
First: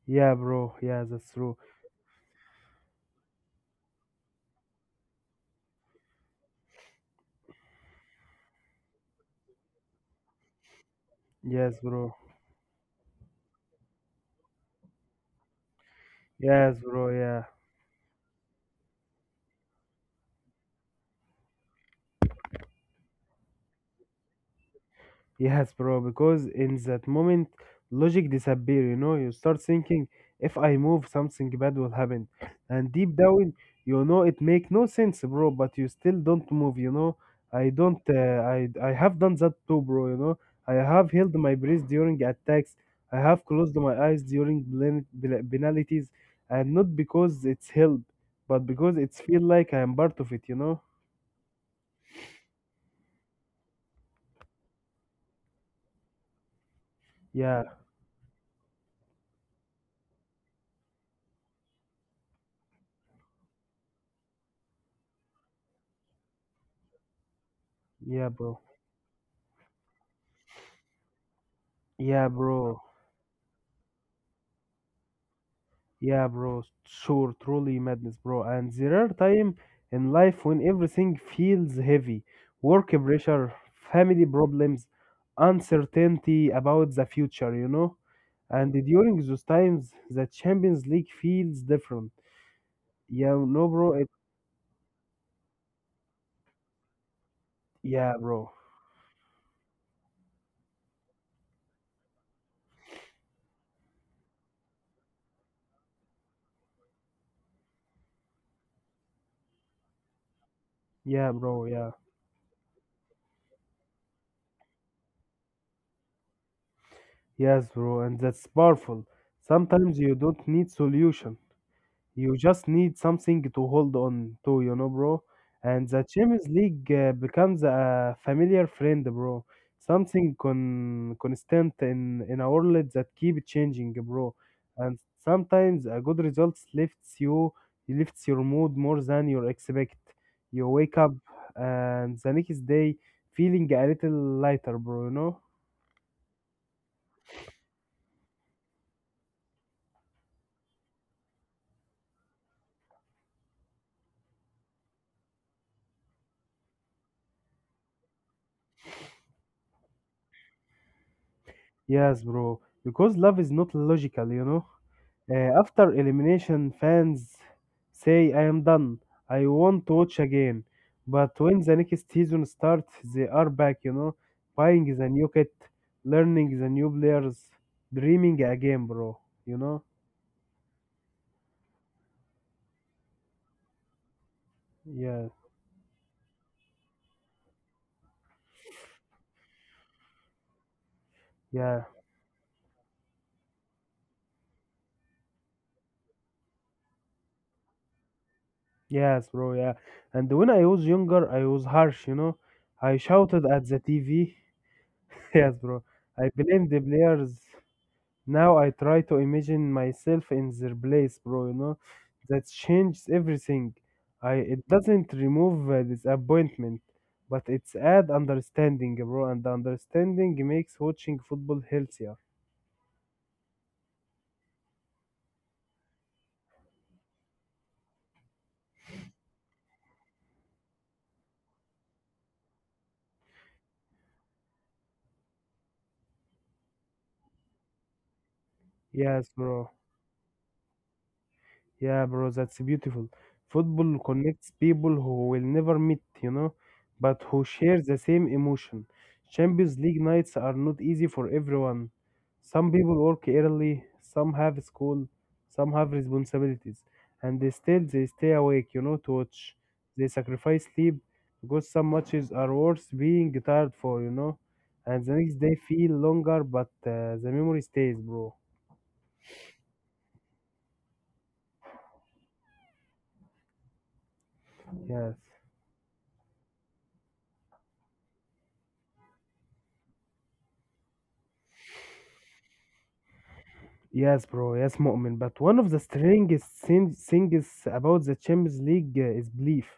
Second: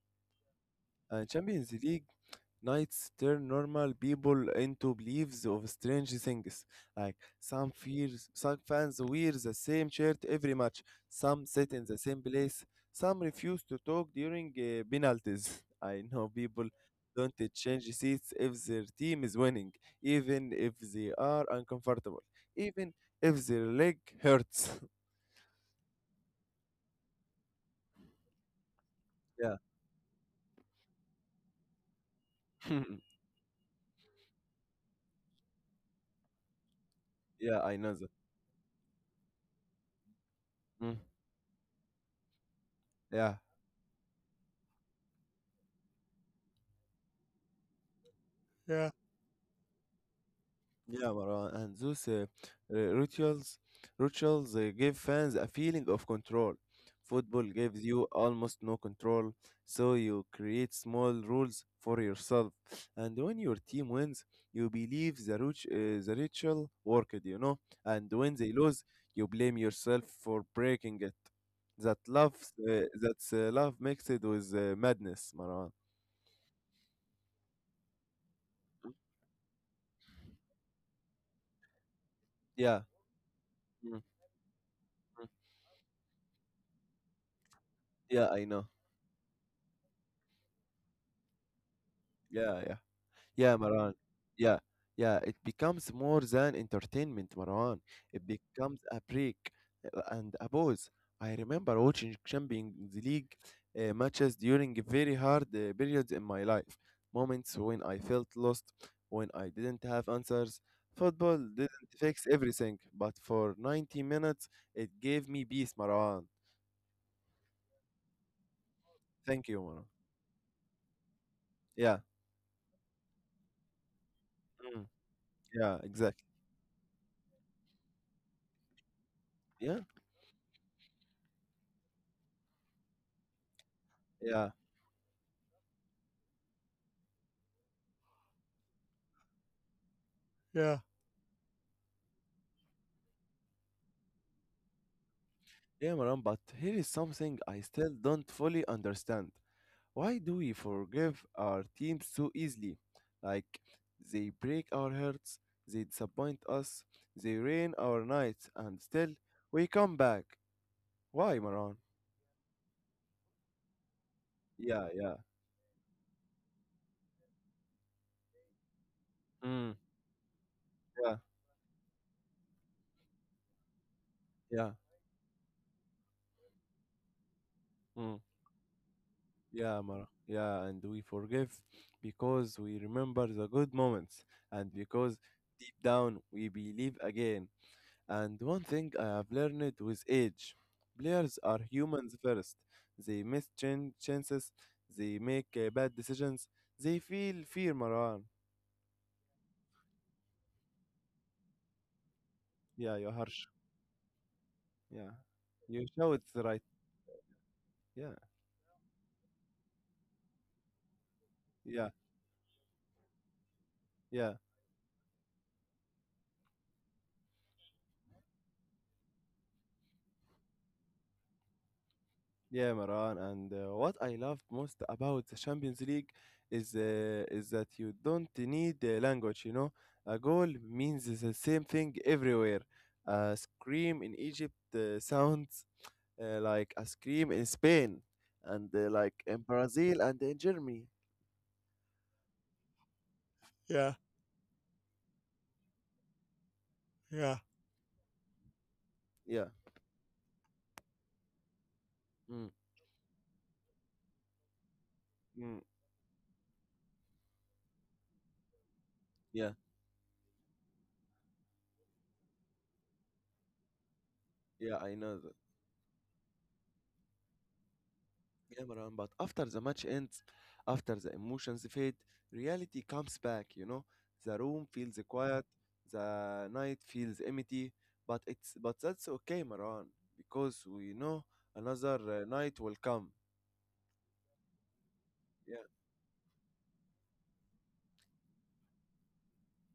[SPEAKER 2] yeah, bro. Yeah, that's true.
[SPEAKER 1] Champions League nights turn normal people into believers of strange things. Like some fears, some fans wear the same shirt every match. Some sit
[SPEAKER 2] Yes,
[SPEAKER 1] in the
[SPEAKER 2] bro.
[SPEAKER 1] same place. Some refuse to talk during penalties. I know people
[SPEAKER 2] Yes, bro.
[SPEAKER 1] don't
[SPEAKER 2] Yeah.
[SPEAKER 1] change seats if their team is winning, even if they are uncomfortable, even if their leg hurts.
[SPEAKER 2] Yes, bro, because in that moment, logic disappear, you know, you
[SPEAKER 1] yeah,
[SPEAKER 2] start thinking, if I move, something bad will happen. And deep down, you know, it make no sense, bro, but you still don't move, you know.
[SPEAKER 1] yeah,
[SPEAKER 2] I
[SPEAKER 1] I know
[SPEAKER 2] don't,
[SPEAKER 1] that.
[SPEAKER 2] I have done that too, bro, you know. I
[SPEAKER 1] Mm,
[SPEAKER 2] have held my breath during attacks. I
[SPEAKER 1] yeah.
[SPEAKER 2] have closed my eyes during penalties. And not because it's help, but because it's feel like I am part of it, you know.
[SPEAKER 1] Yeah, Marwan, and those uh, rituals, rituals give fans a feeling of control. Football
[SPEAKER 2] Yeah,
[SPEAKER 1] gives you almost no control, so you create small rules for yourself. And when your team wins, you believe the ritual worked, you know. And
[SPEAKER 2] yeah,
[SPEAKER 1] when they
[SPEAKER 2] bro.
[SPEAKER 1] lose, you blame yourself for breaking it. That
[SPEAKER 2] Yeah,
[SPEAKER 1] love,
[SPEAKER 2] bro.
[SPEAKER 1] that's love mixed with madness, Marwan.
[SPEAKER 2] Yeah, bro. Sure, truly madness, bro. And there are time in life when everything feels heavy.
[SPEAKER 1] Yeah,
[SPEAKER 2] Work pressure,
[SPEAKER 1] mm,
[SPEAKER 2] family problems,
[SPEAKER 1] mm,
[SPEAKER 2] uncertainty about the future, you know?
[SPEAKER 1] yeah, I know.
[SPEAKER 2] And during those times, the Champions League feels different.
[SPEAKER 1] Yeah, yeah.
[SPEAKER 2] Yeah,
[SPEAKER 1] Yeah,
[SPEAKER 2] no, bro.
[SPEAKER 1] Maran.
[SPEAKER 2] It,
[SPEAKER 1] Yeah, yeah. It becomes more than entertainment, Maran.
[SPEAKER 2] yeah,
[SPEAKER 1] It
[SPEAKER 2] bro.
[SPEAKER 1] becomes a break and a pause. I remember watching Champions League matches during very hard periods in my life. Moments when I felt lost, when I didn't have answers.
[SPEAKER 2] Yeah,
[SPEAKER 1] Football
[SPEAKER 2] bro. Yeah.
[SPEAKER 1] didn't fix everything, but for 90 minutes, it gave me peace, Maran.
[SPEAKER 2] Yes, bro. And that's powerful.
[SPEAKER 1] Thank you, Maran.
[SPEAKER 2] Sometimes you don't need solution.
[SPEAKER 1] Yeah,
[SPEAKER 2] You just need something to hold on to, you
[SPEAKER 1] mm,
[SPEAKER 2] know, bro.
[SPEAKER 1] yeah,
[SPEAKER 2] And the
[SPEAKER 1] exactly.
[SPEAKER 2] Champions League becomes a familiar friend, bro.
[SPEAKER 1] Yeah,
[SPEAKER 2] Something constant in a world that keep changing, bro.
[SPEAKER 1] yeah.
[SPEAKER 2] And sometimes a good result lifts you, lifts your mood more than you expect. You
[SPEAKER 1] Yeah.
[SPEAKER 2] wake up and the next day feeling a little lighter, bro. You know?
[SPEAKER 1] Yeah, Maran, but here is something I still don't fully understand. Why do we forgive our teams so easily? Like, they break our hearts, they disappoint us, they ruin our nights, and still we come back. Why, Maran?
[SPEAKER 2] Yes, bro. Because love is not logical, you know.
[SPEAKER 1] Yeah, yeah.
[SPEAKER 2] After elimination, fans say, I am done. I
[SPEAKER 1] Mm,
[SPEAKER 2] want to watch again.
[SPEAKER 1] yeah,
[SPEAKER 2] But when the next season starts, they are back, you know,
[SPEAKER 1] yeah.
[SPEAKER 2] buying the new kit, learning the new players,
[SPEAKER 1] Mm,
[SPEAKER 2] dreaming again, bro. You know?
[SPEAKER 1] yeah, Maran. Yeah, and we forgive because we remember the good moments and because
[SPEAKER 2] Yeah,
[SPEAKER 1] deep down we believe again. And one thing I have learned with age, players are
[SPEAKER 2] yeah,
[SPEAKER 1] humans first. They miss chances, they make bad decisions, they feel fear, Marwan.
[SPEAKER 2] yes, bro, yeah. And when I was younger, I was harsh, you know. I
[SPEAKER 1] Yeah, you're
[SPEAKER 2] shouted
[SPEAKER 1] harsh.
[SPEAKER 2] at the TV.
[SPEAKER 1] Yeah,
[SPEAKER 2] Yes, bro.
[SPEAKER 1] you show
[SPEAKER 2] I
[SPEAKER 1] it's right.
[SPEAKER 2] blamed the players.
[SPEAKER 1] Yeah,
[SPEAKER 2] Now I try to imagine myself in their place, bro. You know,
[SPEAKER 1] yeah,
[SPEAKER 2] that changes everything. I
[SPEAKER 1] yeah,
[SPEAKER 2] it doesn't remove disappointment, but it's add understanding, bro. And understanding makes watching football healthier.
[SPEAKER 1] yeah, Marwan. And what I loved most about the Champions League is that you don't need language, you know. A goal means the same thing everywhere. A scream in Egypt sounds like ice cream in Spain and like
[SPEAKER 2] Yes,
[SPEAKER 1] in
[SPEAKER 2] bro.
[SPEAKER 1] Brazil and in Germany.
[SPEAKER 2] Yeah, bro, that's beautiful.
[SPEAKER 1] Yeah,
[SPEAKER 2] Football connects people who will never meet, you know, but
[SPEAKER 1] yeah.
[SPEAKER 2] who share the same emotion.
[SPEAKER 1] Yeah.
[SPEAKER 2] Champions League nights are not easy for everyone.
[SPEAKER 1] Mm,
[SPEAKER 2] Some people work early, some have school,
[SPEAKER 1] mm,
[SPEAKER 2] some have responsibilities, and they still they stay awake, you know, to
[SPEAKER 1] yeah.
[SPEAKER 2] watch. They sacrifice sleep because some matches are worth being tired for, you know,
[SPEAKER 1] Yeah, I
[SPEAKER 2] and the
[SPEAKER 1] know
[SPEAKER 2] next
[SPEAKER 1] that.
[SPEAKER 2] day feel longer, but the memory stays, bro.
[SPEAKER 1] Yeah, Marwan, but after the match ends, after the emotions fade, reality comes back, you know? The room feels
[SPEAKER 2] Yes.
[SPEAKER 1] quiet, the night feels empty, but it's but that's okay, Marwan, because we know another night will come.
[SPEAKER 2] Yes, bro. Yes, Mu'min. But one
[SPEAKER 1] Yeah.
[SPEAKER 2] of the things about the Champions League is belief.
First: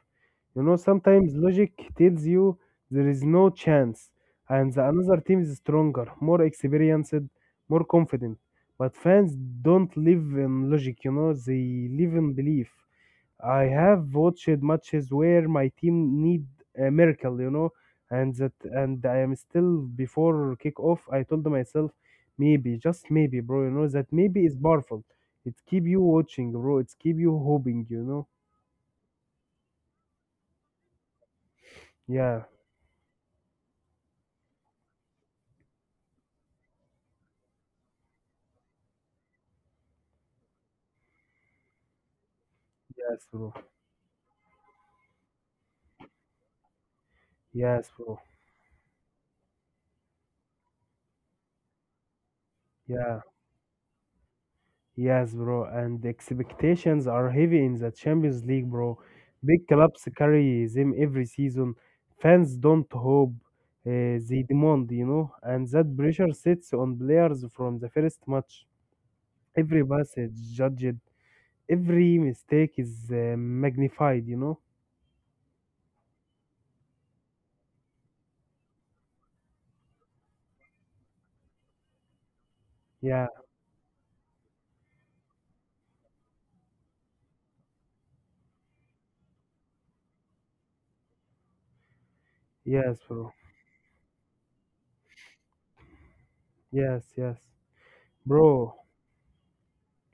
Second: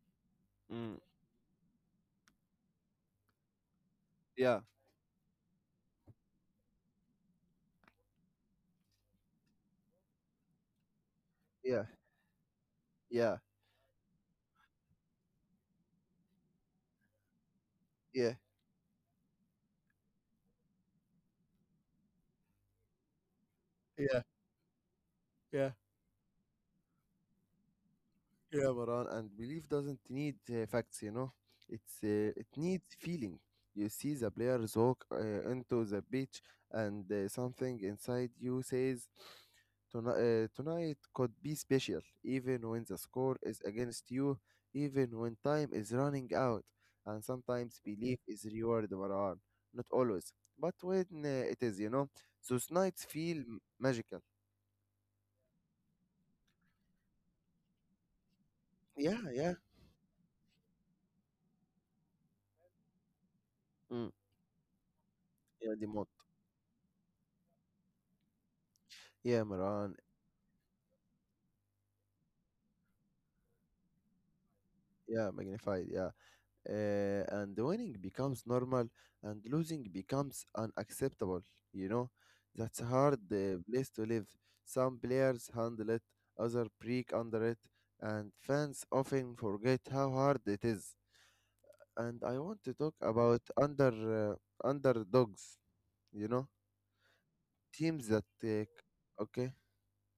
[SPEAKER 2] You know,
[SPEAKER 1] Mm,
[SPEAKER 2] sometimes logic tells you there is no chance,
[SPEAKER 1] yeah.
[SPEAKER 2] and the another team is stronger, more experienced, more confident. But fans don't live in logic. You know,
[SPEAKER 1] Yeah.
[SPEAKER 2] they live in belief.
[SPEAKER 1] Yeah.
[SPEAKER 2] I have watched matches where my team need a miracle, you know,
[SPEAKER 1] Yeah.
[SPEAKER 2] and I am still before kickoff. I told myself, maybe, just maybe, bro, you know, that
[SPEAKER 1] Yeah,
[SPEAKER 2] maybe is powerful. It
[SPEAKER 1] yeah.
[SPEAKER 2] keep you watching, bro. It's keep you hoping, you know.
[SPEAKER 1] Yeah, Maran, and belief doesn't need facts, you know. It
[SPEAKER 2] Yeah,
[SPEAKER 1] needs feeling. You see the players walk into the beach, and something inside you says, "Tonight, tonight could be special." Even when the
[SPEAKER 2] yes,
[SPEAKER 1] score
[SPEAKER 2] bro.
[SPEAKER 1] is against you, even when time is running out, and sometimes
[SPEAKER 2] Yes,
[SPEAKER 1] belief
[SPEAKER 2] bro.
[SPEAKER 1] is rewarded, Maran. Not always, but when it is, you know, those nights
[SPEAKER 2] Yeah.
[SPEAKER 1] feel magical.
[SPEAKER 2] Yes, bro, and the expectations are heavy in the Champions League, bro.
[SPEAKER 1] Yeah, yeah.
[SPEAKER 2] Big clubs carry them every season. Fans don't hope,
[SPEAKER 1] Mm.
[SPEAKER 2] they demand, you know, and
[SPEAKER 1] Yeah,
[SPEAKER 2] that
[SPEAKER 1] Dimon.
[SPEAKER 2] pressure sits on players from the first match.
[SPEAKER 1] Yeah,
[SPEAKER 2] Every
[SPEAKER 1] Maran.
[SPEAKER 2] pass is judged, every mistake is magnified, you know.
[SPEAKER 1] Yeah, magnified. Yeah. And winning becomes normal and losing becomes unacceptable. You know, that's a hard
[SPEAKER 2] Yeah,
[SPEAKER 1] place to live. Some players handle it, others break under it, and fans often forget how hard it is. And I want to talk
[SPEAKER 2] yes, bro.
[SPEAKER 1] about underdogs, you know,
[SPEAKER 2] Yes, yes,
[SPEAKER 1] teams that take.
[SPEAKER 2] bro.
[SPEAKER 1] Okay.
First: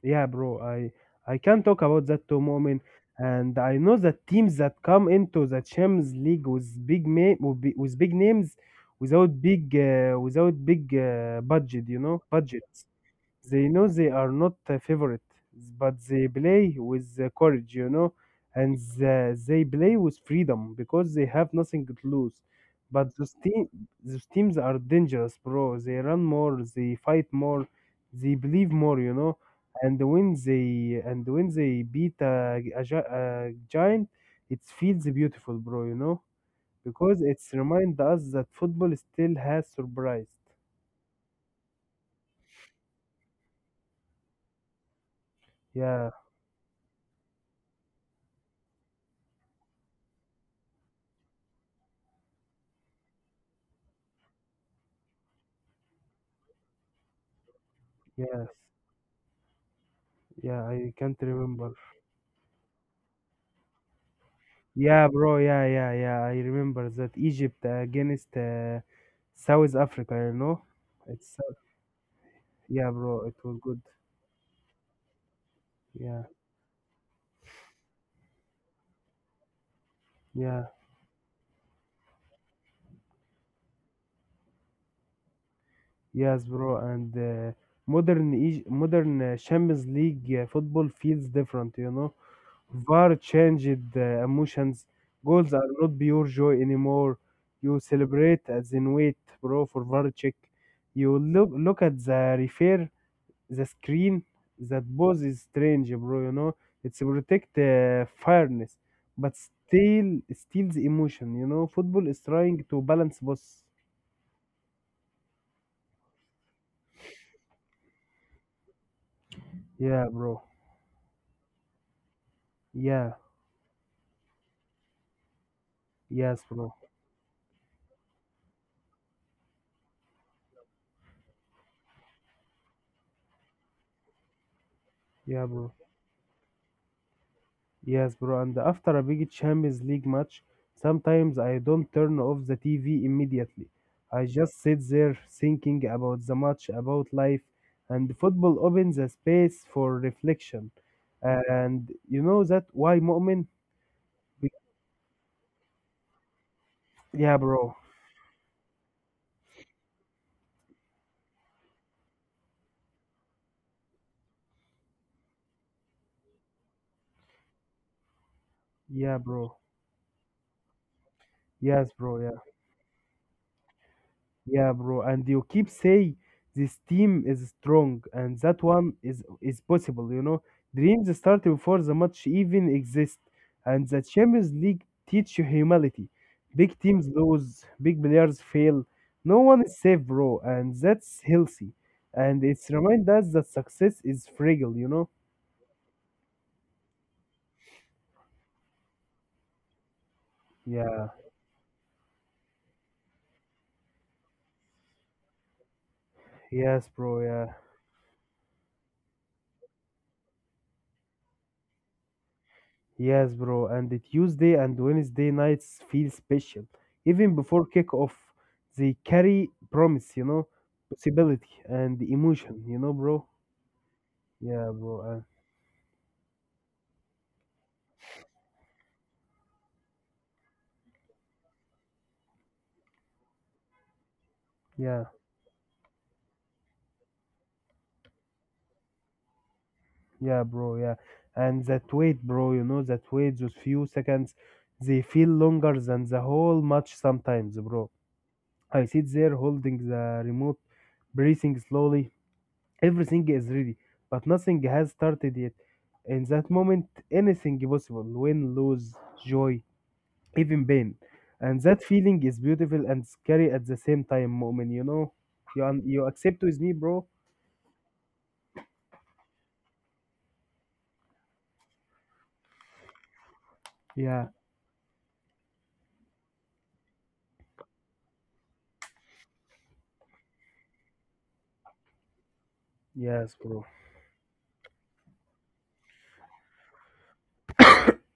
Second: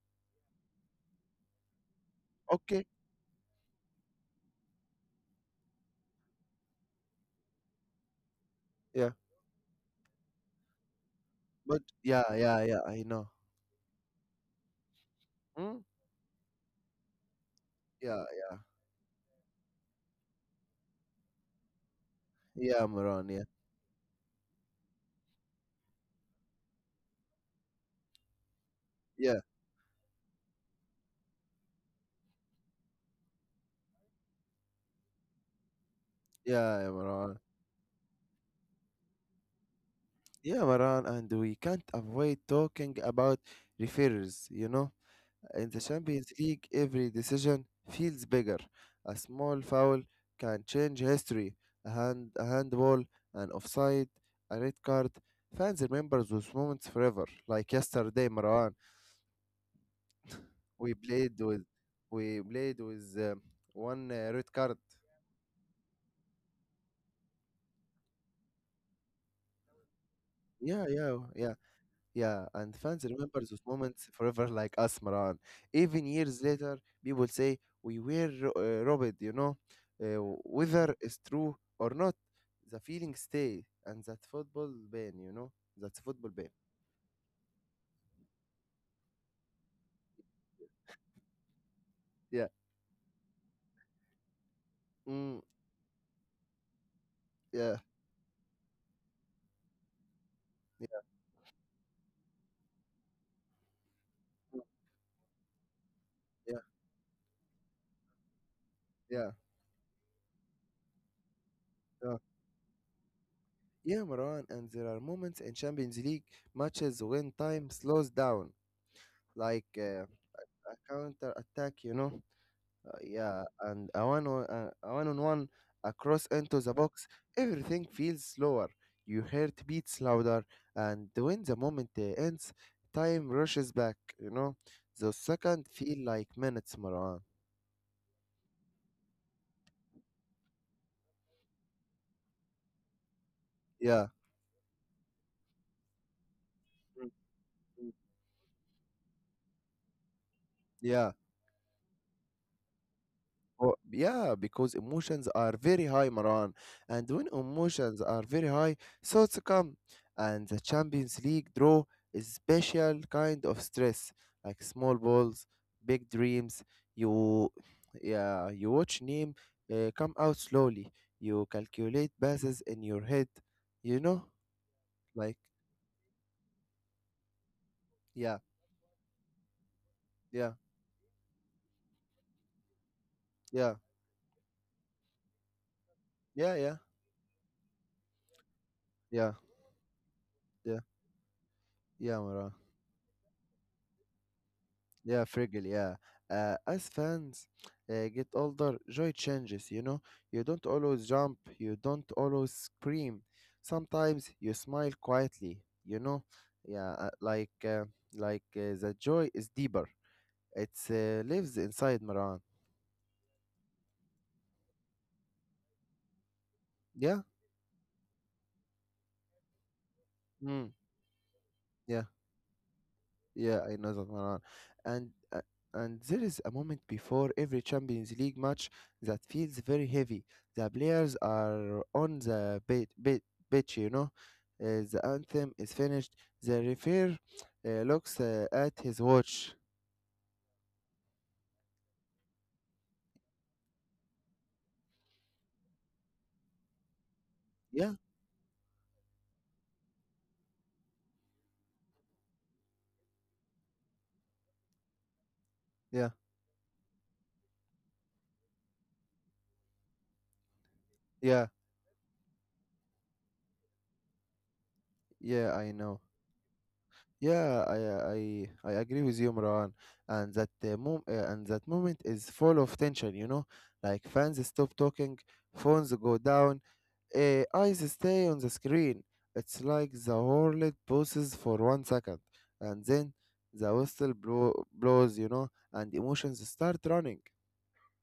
[SPEAKER 2] Yeah, bro, I can talk about that too, moment.
[SPEAKER 1] Okay.
[SPEAKER 2] And I know that teams that come into the Champions League with big names,
[SPEAKER 1] Yeah.
[SPEAKER 2] without big budget,
[SPEAKER 1] But
[SPEAKER 2] you know,
[SPEAKER 1] yeah,
[SPEAKER 2] budget
[SPEAKER 1] yeah, yeah, I know.
[SPEAKER 2] they know they are not a favorite,
[SPEAKER 1] Hmm?
[SPEAKER 2] but they play with the courage, you know,
[SPEAKER 1] Yeah, yeah.
[SPEAKER 2] they play with freedom because they have nothing to lose.
[SPEAKER 1] Yeah,
[SPEAKER 2] But
[SPEAKER 1] Moran.
[SPEAKER 2] those,
[SPEAKER 1] Yeah.
[SPEAKER 2] team, those teams are dangerous, bro. They run more, they fight more, they believe more, you know.
[SPEAKER 1] Yeah,
[SPEAKER 2] And when they beat a giant, it feels beautiful, bro. You know,
[SPEAKER 1] yeah,
[SPEAKER 2] because
[SPEAKER 1] Moran.
[SPEAKER 2] it's remind us that football still has surprised.
[SPEAKER 1] Yeah, Maran, and we can't avoid talking about referees. You know, in the
[SPEAKER 2] Yeah,
[SPEAKER 1] Champions League, every decision feels bigger. A small foul can change history. A handball, an offside, a red card. Fans remember those moments forever. Like yesterday,
[SPEAKER 2] yes,
[SPEAKER 1] Maran,
[SPEAKER 2] yeah. I
[SPEAKER 1] we
[SPEAKER 2] can't
[SPEAKER 1] played with,
[SPEAKER 2] remember.
[SPEAKER 1] we played with one red card.
[SPEAKER 2] Yeah, bro. Yeah, yeah, yeah. I remember that Egypt against South Africa. You know,
[SPEAKER 1] Yeah, yeah,
[SPEAKER 2] it's
[SPEAKER 1] yeah. Yeah, and
[SPEAKER 2] yeah,
[SPEAKER 1] fans
[SPEAKER 2] bro. It
[SPEAKER 1] remember
[SPEAKER 2] was
[SPEAKER 1] those
[SPEAKER 2] good.
[SPEAKER 1] moments forever, like us, Maran. Even
[SPEAKER 2] Yeah,
[SPEAKER 1] years later, people say robbed, you know, uh,
[SPEAKER 2] yeah,
[SPEAKER 1] whether it's true or not, the feeling stay, and that football ban, you know, that's football
[SPEAKER 2] yes,
[SPEAKER 1] ban.
[SPEAKER 2] bro. And modern Champions League football feels different. You know,
[SPEAKER 1] Yeah,
[SPEAKER 2] VAR changed emotions.
[SPEAKER 1] mm,
[SPEAKER 2] Goals are not pure joy anymore. You
[SPEAKER 1] yeah,
[SPEAKER 2] celebrate as in wait, bro, for VAR check. You
[SPEAKER 1] yeah,
[SPEAKER 2] look at the referee the screen
[SPEAKER 1] mm,
[SPEAKER 2] that both is strange, bro, you know.
[SPEAKER 1] yeah,
[SPEAKER 2] It's protect fairness but
[SPEAKER 1] yeah,
[SPEAKER 2] still steals emotion, you know, football is
[SPEAKER 1] yeah,
[SPEAKER 2] trying to balance both.
[SPEAKER 1] yeah, Maran. And there are moments in Champions League matches when time slows down, like
[SPEAKER 2] Yeah, bro.
[SPEAKER 1] a counter attack, you know.
[SPEAKER 2] Yeah,
[SPEAKER 1] Yeah, and a one on one across
[SPEAKER 2] yes,
[SPEAKER 1] into
[SPEAKER 2] bro.
[SPEAKER 1] the box, everything feels slower. Your heart beats louder, and when the moment ends, time rushes back. You know, those
[SPEAKER 2] Yeah,
[SPEAKER 1] seconds
[SPEAKER 2] bro.
[SPEAKER 1] feel like minutes, Marwan.
[SPEAKER 2] Yes, bro. And after a big Champions League match sometimes I don't turn off the TV immediately.
[SPEAKER 1] Yeah,
[SPEAKER 2] I just sit there thinking about the match, about
[SPEAKER 1] mm,
[SPEAKER 2] life,
[SPEAKER 1] mm,
[SPEAKER 2] and football opens a space for reflection.
[SPEAKER 1] yeah.
[SPEAKER 2] And you know that why, Mu'min?
[SPEAKER 1] Well, yeah, because emotions are very high, Maran. And when
[SPEAKER 2] Yeah, bro.
[SPEAKER 1] emotions are very high, thoughts come. And the Champions League draw is special kind of stress, like small balls, big dreams. You, yeah, you watch
[SPEAKER 2] Yeah,
[SPEAKER 1] name
[SPEAKER 2] bro.
[SPEAKER 1] come out slowly. You
[SPEAKER 2] Yes,
[SPEAKER 1] calculate
[SPEAKER 2] bro. Yeah.
[SPEAKER 1] passes in your head. You know,
[SPEAKER 2] Yeah, bro. And you
[SPEAKER 1] like
[SPEAKER 2] keep say this team is strong and
[SPEAKER 1] yeah,
[SPEAKER 2] that one is possible, you know.
[SPEAKER 1] yeah,
[SPEAKER 2] Dreams start before the match even exist.
[SPEAKER 1] yeah,
[SPEAKER 2] And the Champions League teach you humility.
[SPEAKER 1] yeah,
[SPEAKER 2] Big
[SPEAKER 1] yeah,
[SPEAKER 2] teams lose, big players fail. No
[SPEAKER 1] yeah,
[SPEAKER 2] one is safe, bro, and
[SPEAKER 1] yeah,
[SPEAKER 2] that's healthy.
[SPEAKER 1] yeah,
[SPEAKER 2] And
[SPEAKER 1] Maran.
[SPEAKER 2] it's remind us that success is fragile, you know?
[SPEAKER 1] Yeah, Friggle, yeah. As fans get older, joy changes, you know? You don't
[SPEAKER 2] Yeah.
[SPEAKER 1] always jump, you don't always scream. Sometimes you smile quietly, you know?
[SPEAKER 2] Yes,
[SPEAKER 1] Yeah,
[SPEAKER 2] bro. Yeah.
[SPEAKER 1] the joy is deeper. It lives inside Maran.
[SPEAKER 2] Yes, bro. And the Tuesday and Wednesday nights feel special.
[SPEAKER 1] Yeah?
[SPEAKER 2] Even before kickoff, they carry promise, you know,
[SPEAKER 1] Mm,
[SPEAKER 2] possibility and
[SPEAKER 1] yeah.
[SPEAKER 2] emotion, you know, bro.
[SPEAKER 1] Yeah, I know that one.
[SPEAKER 2] Yeah, bro.
[SPEAKER 1] And there is a moment before every Champions League match that feels very heavy. The players are on the pitch, you know.
[SPEAKER 2] Yeah,
[SPEAKER 1] The anthem is finished. The referee looks at his watch.
[SPEAKER 2] yeah, bro. Yeah. And that wait, bro, you know, that wait, those few seconds, they feel longer than the whole match sometimes, bro.
[SPEAKER 1] Yeah,
[SPEAKER 2] I sit there holding the remote, breathing slowly. Everything is ready, but nothing has started yet.
[SPEAKER 1] yeah,
[SPEAKER 2] In that moment, anything possible, win, lose, joy, even pain.
[SPEAKER 1] yeah,
[SPEAKER 2] And that feeling is beautiful and scary at the same time, Moment. You know,
[SPEAKER 1] yeah. I
[SPEAKER 2] you
[SPEAKER 1] know.
[SPEAKER 2] accept with me, bro?
[SPEAKER 1] Yeah, I agree with you, Marwan. And that mom and that moment is full of tension. You know, like
[SPEAKER 2] Yeah,
[SPEAKER 1] fans stop talking, phones go down, eyes stay on the screen. It's like the whole pauses for one second, and then
[SPEAKER 2] yes, bro.
[SPEAKER 1] the whistle blows. You know, and emotions start running.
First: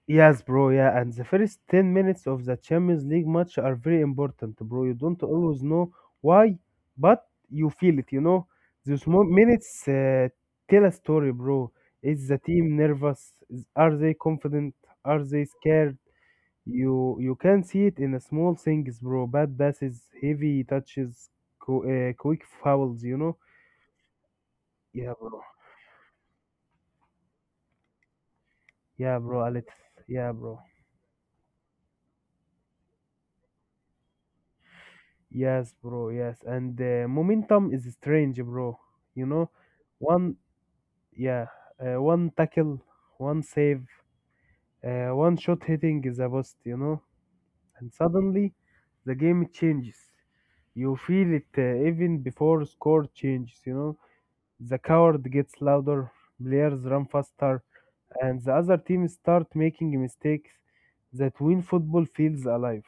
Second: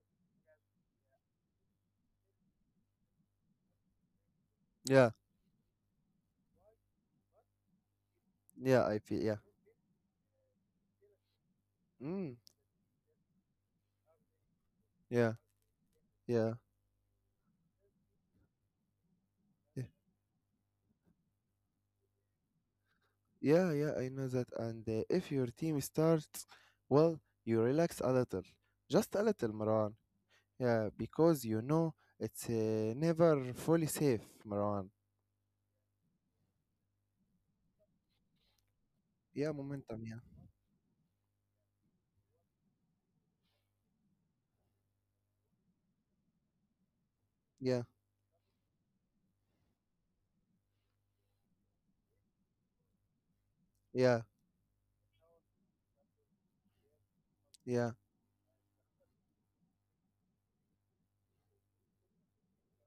[SPEAKER 2] Yes, bro. Yeah, and the first 10 minutes of the Champions League match are very important, bro. You
[SPEAKER 1] Yeah,
[SPEAKER 2] don't always know why, but you feel it, you know.
[SPEAKER 1] yeah, I
[SPEAKER 2] Those
[SPEAKER 1] feel
[SPEAKER 2] small
[SPEAKER 1] yeah.
[SPEAKER 2] minutes tell a story, bro. Is
[SPEAKER 1] Mm,
[SPEAKER 2] the team nervous? Are they confident? Are
[SPEAKER 1] yeah,
[SPEAKER 2] they scared?
[SPEAKER 1] yeah.
[SPEAKER 2] You can see it in the small things, bro. Bad passes, heavy touches, quick fouls, you know.
[SPEAKER 1] Yeah, yeah, I know that. And
[SPEAKER 2] Yeah,
[SPEAKER 1] if
[SPEAKER 2] bro.
[SPEAKER 1] your team starts, well, you relax a little. Just
[SPEAKER 2] Yeah,
[SPEAKER 1] a
[SPEAKER 2] bro.
[SPEAKER 1] little,
[SPEAKER 2] Alex.
[SPEAKER 1] Marwan.
[SPEAKER 2] Yeah, bro.
[SPEAKER 1] Yeah, because you know it's never fully safe, Marwan.
[SPEAKER 2] Yes, bro. Yes, and momentum is strange, bro. You know,
[SPEAKER 1] Yeah, momentum, yeah.
[SPEAKER 2] one yeah, one tackle, one save, one shot hitting is a bust. You know,
[SPEAKER 1] Yeah,
[SPEAKER 2] and suddenly the game changes. You feel it even before score changes. You know,
[SPEAKER 1] yeah,
[SPEAKER 2] the coward gets louder, players run faster,
[SPEAKER 1] yeah,
[SPEAKER 2] and the other team start making mistakes that win football feels alive.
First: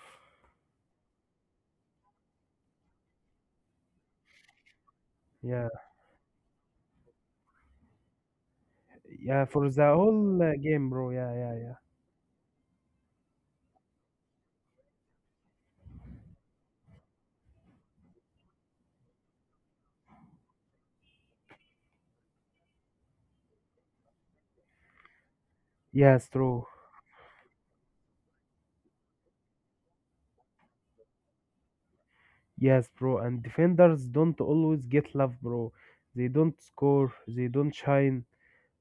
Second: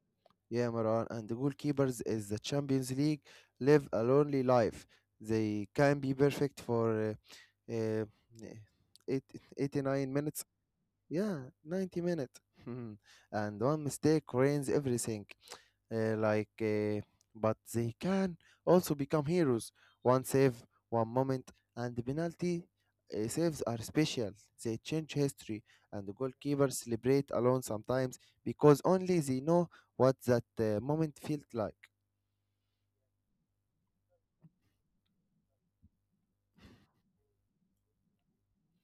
[SPEAKER 1] yeah, Marwan. And the goalkeepers is the Champions League live a lonely life. They
[SPEAKER 2] Yeah,
[SPEAKER 1] can be perfect for uh, uh, eight,
[SPEAKER 2] yeah, for the
[SPEAKER 1] 89
[SPEAKER 2] whole
[SPEAKER 1] minutes.
[SPEAKER 2] game, bro. Yeah,
[SPEAKER 1] Yeah,
[SPEAKER 2] yeah, yeah.
[SPEAKER 1] 90 minutes. And one mistake ruins everything. uh, like uh, but they can also become heroes. One save, one moment, and the penalty saves are special. They change history, and the
[SPEAKER 2] Yes, true.
[SPEAKER 1] goalkeepers celebrate alone sometimes, because only they know what that moment felt like.
[SPEAKER 2] Yes, bro. And defenders don't always get love, bro. They don't score, they don't shine,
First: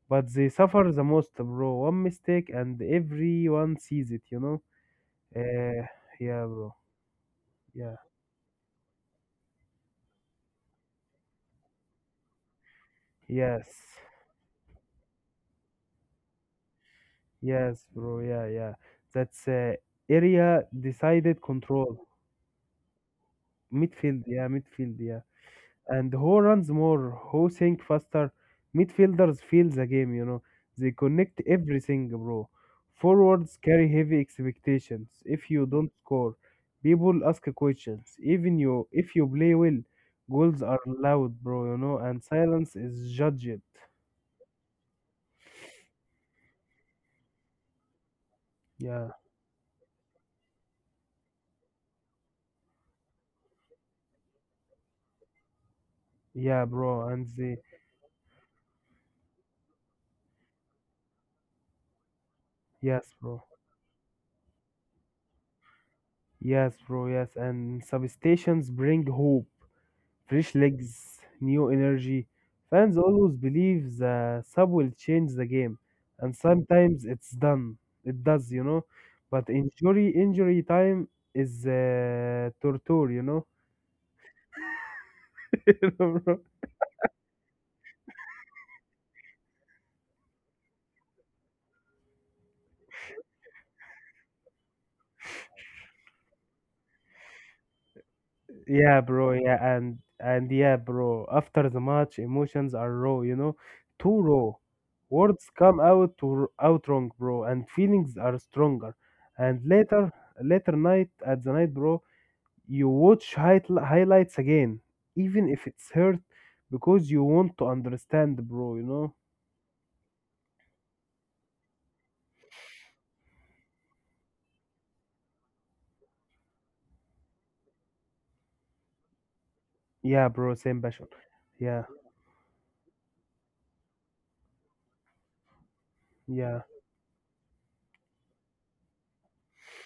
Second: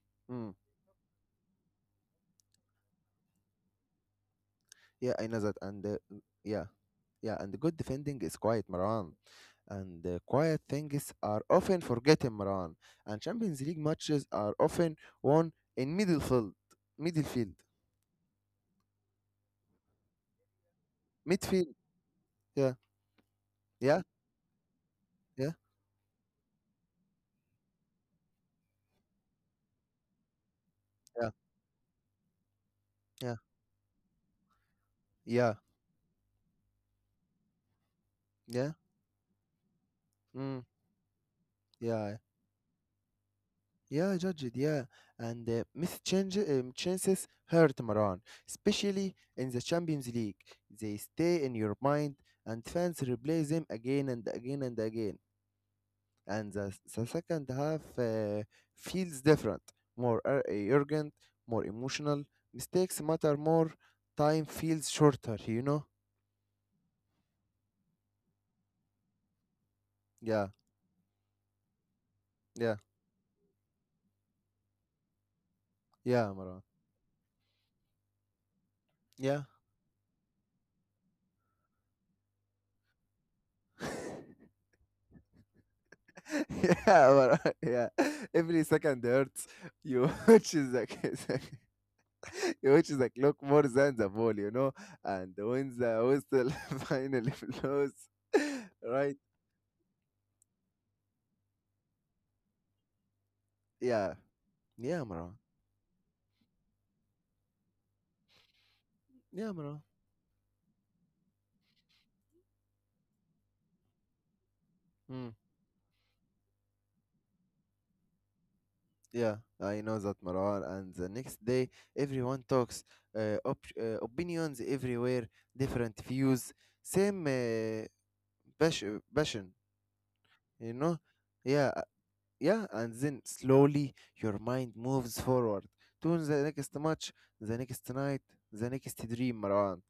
[SPEAKER 2] but they
[SPEAKER 1] Mm.
[SPEAKER 2] suffer the most, bro. One mistake and everyone sees it,
[SPEAKER 1] Yeah, I know that. And
[SPEAKER 2] Uh, yeah,
[SPEAKER 1] yeah,
[SPEAKER 2] bro.
[SPEAKER 1] yeah, and good
[SPEAKER 2] Yeah.
[SPEAKER 1] defending is quiet, Maran, and quiet things are often forgotten, Maran. And Champions
[SPEAKER 2] Yes.
[SPEAKER 1] League matches are often won in midfield, midfield
[SPEAKER 2] Yes, bro. Yeah, yeah. That's area decided
[SPEAKER 1] midfield.
[SPEAKER 2] control.
[SPEAKER 1] Yeah. Yeah.
[SPEAKER 2] Midfield, yeah, midfield, yeah.
[SPEAKER 1] Yeah.
[SPEAKER 2] And who runs more, who think faster. Midfielders feel the game. They
[SPEAKER 1] Yeah.
[SPEAKER 2] connect everything, bro.
[SPEAKER 1] Yeah.
[SPEAKER 2] Forwards carry heavy expectations. If
[SPEAKER 1] Yeah.
[SPEAKER 2] you don't score, people ask questions. Even
[SPEAKER 1] Yeah.
[SPEAKER 2] you, if you play well,
[SPEAKER 1] Mm.
[SPEAKER 2] goals are loud, bro. You know,
[SPEAKER 1] Yeah.
[SPEAKER 2] and silence is judged.
[SPEAKER 1] Yeah, judge it. Yeah. And missed chances hurt, Maran,
[SPEAKER 2] Yeah,
[SPEAKER 1] especially in the Champions League. They stay in your mind, and fans replay them again and again and again. And
[SPEAKER 2] yeah,
[SPEAKER 1] the
[SPEAKER 2] bro. And
[SPEAKER 1] second
[SPEAKER 2] they,
[SPEAKER 1] half feels different, more urgent, more emotional. Mistakes
[SPEAKER 2] yes,
[SPEAKER 1] matter
[SPEAKER 2] bro.
[SPEAKER 1] more. Time feels shorter, you know?
[SPEAKER 2] Yes, bro. Yes, and substations bring hope.
[SPEAKER 1] Yeah.
[SPEAKER 2] Fresh legs, new energy.
[SPEAKER 1] Yeah.
[SPEAKER 2] Fans always believe the sub will change the game,
[SPEAKER 1] Yeah,
[SPEAKER 2] and
[SPEAKER 1] Maran.
[SPEAKER 2] sometimes it's done. It does.
[SPEAKER 1] Yeah.
[SPEAKER 2] But injury time is torture, Bro.
[SPEAKER 1] Yeah, but, yeah. Every second hurts. You which is like, you which is like look more than the ball, you know. And when the whistle finally blows,
[SPEAKER 2] Yeah,
[SPEAKER 1] right?
[SPEAKER 2] bro. Yeah, and yeah, bro. After the match, emotions are raw, you know,
[SPEAKER 1] Yeah,
[SPEAKER 2] too raw.
[SPEAKER 1] yeah, Marwan.
[SPEAKER 2] Words come out to out wrong, bro, and feelings are stronger.
[SPEAKER 1] Yeah,
[SPEAKER 2] And
[SPEAKER 1] Marwan.
[SPEAKER 2] later, later night at the night, bro. You watch highlights again,
[SPEAKER 1] Hmm.
[SPEAKER 2] even if it's hurt, because you want to understand, bro, you know?
[SPEAKER 1] Yeah, I know that, Marwan. And the next day, everyone talks. Opinions everywhere, different views, same pas- passion,
[SPEAKER 2] Yeah, bro,
[SPEAKER 1] you
[SPEAKER 2] same
[SPEAKER 1] know.
[SPEAKER 2] passion.
[SPEAKER 1] Yeah,
[SPEAKER 2] Yeah,
[SPEAKER 1] yeah, and then slowly your mind moves forward to the
[SPEAKER 2] yeah,
[SPEAKER 1] next match, the next night, the next dream, Marwan.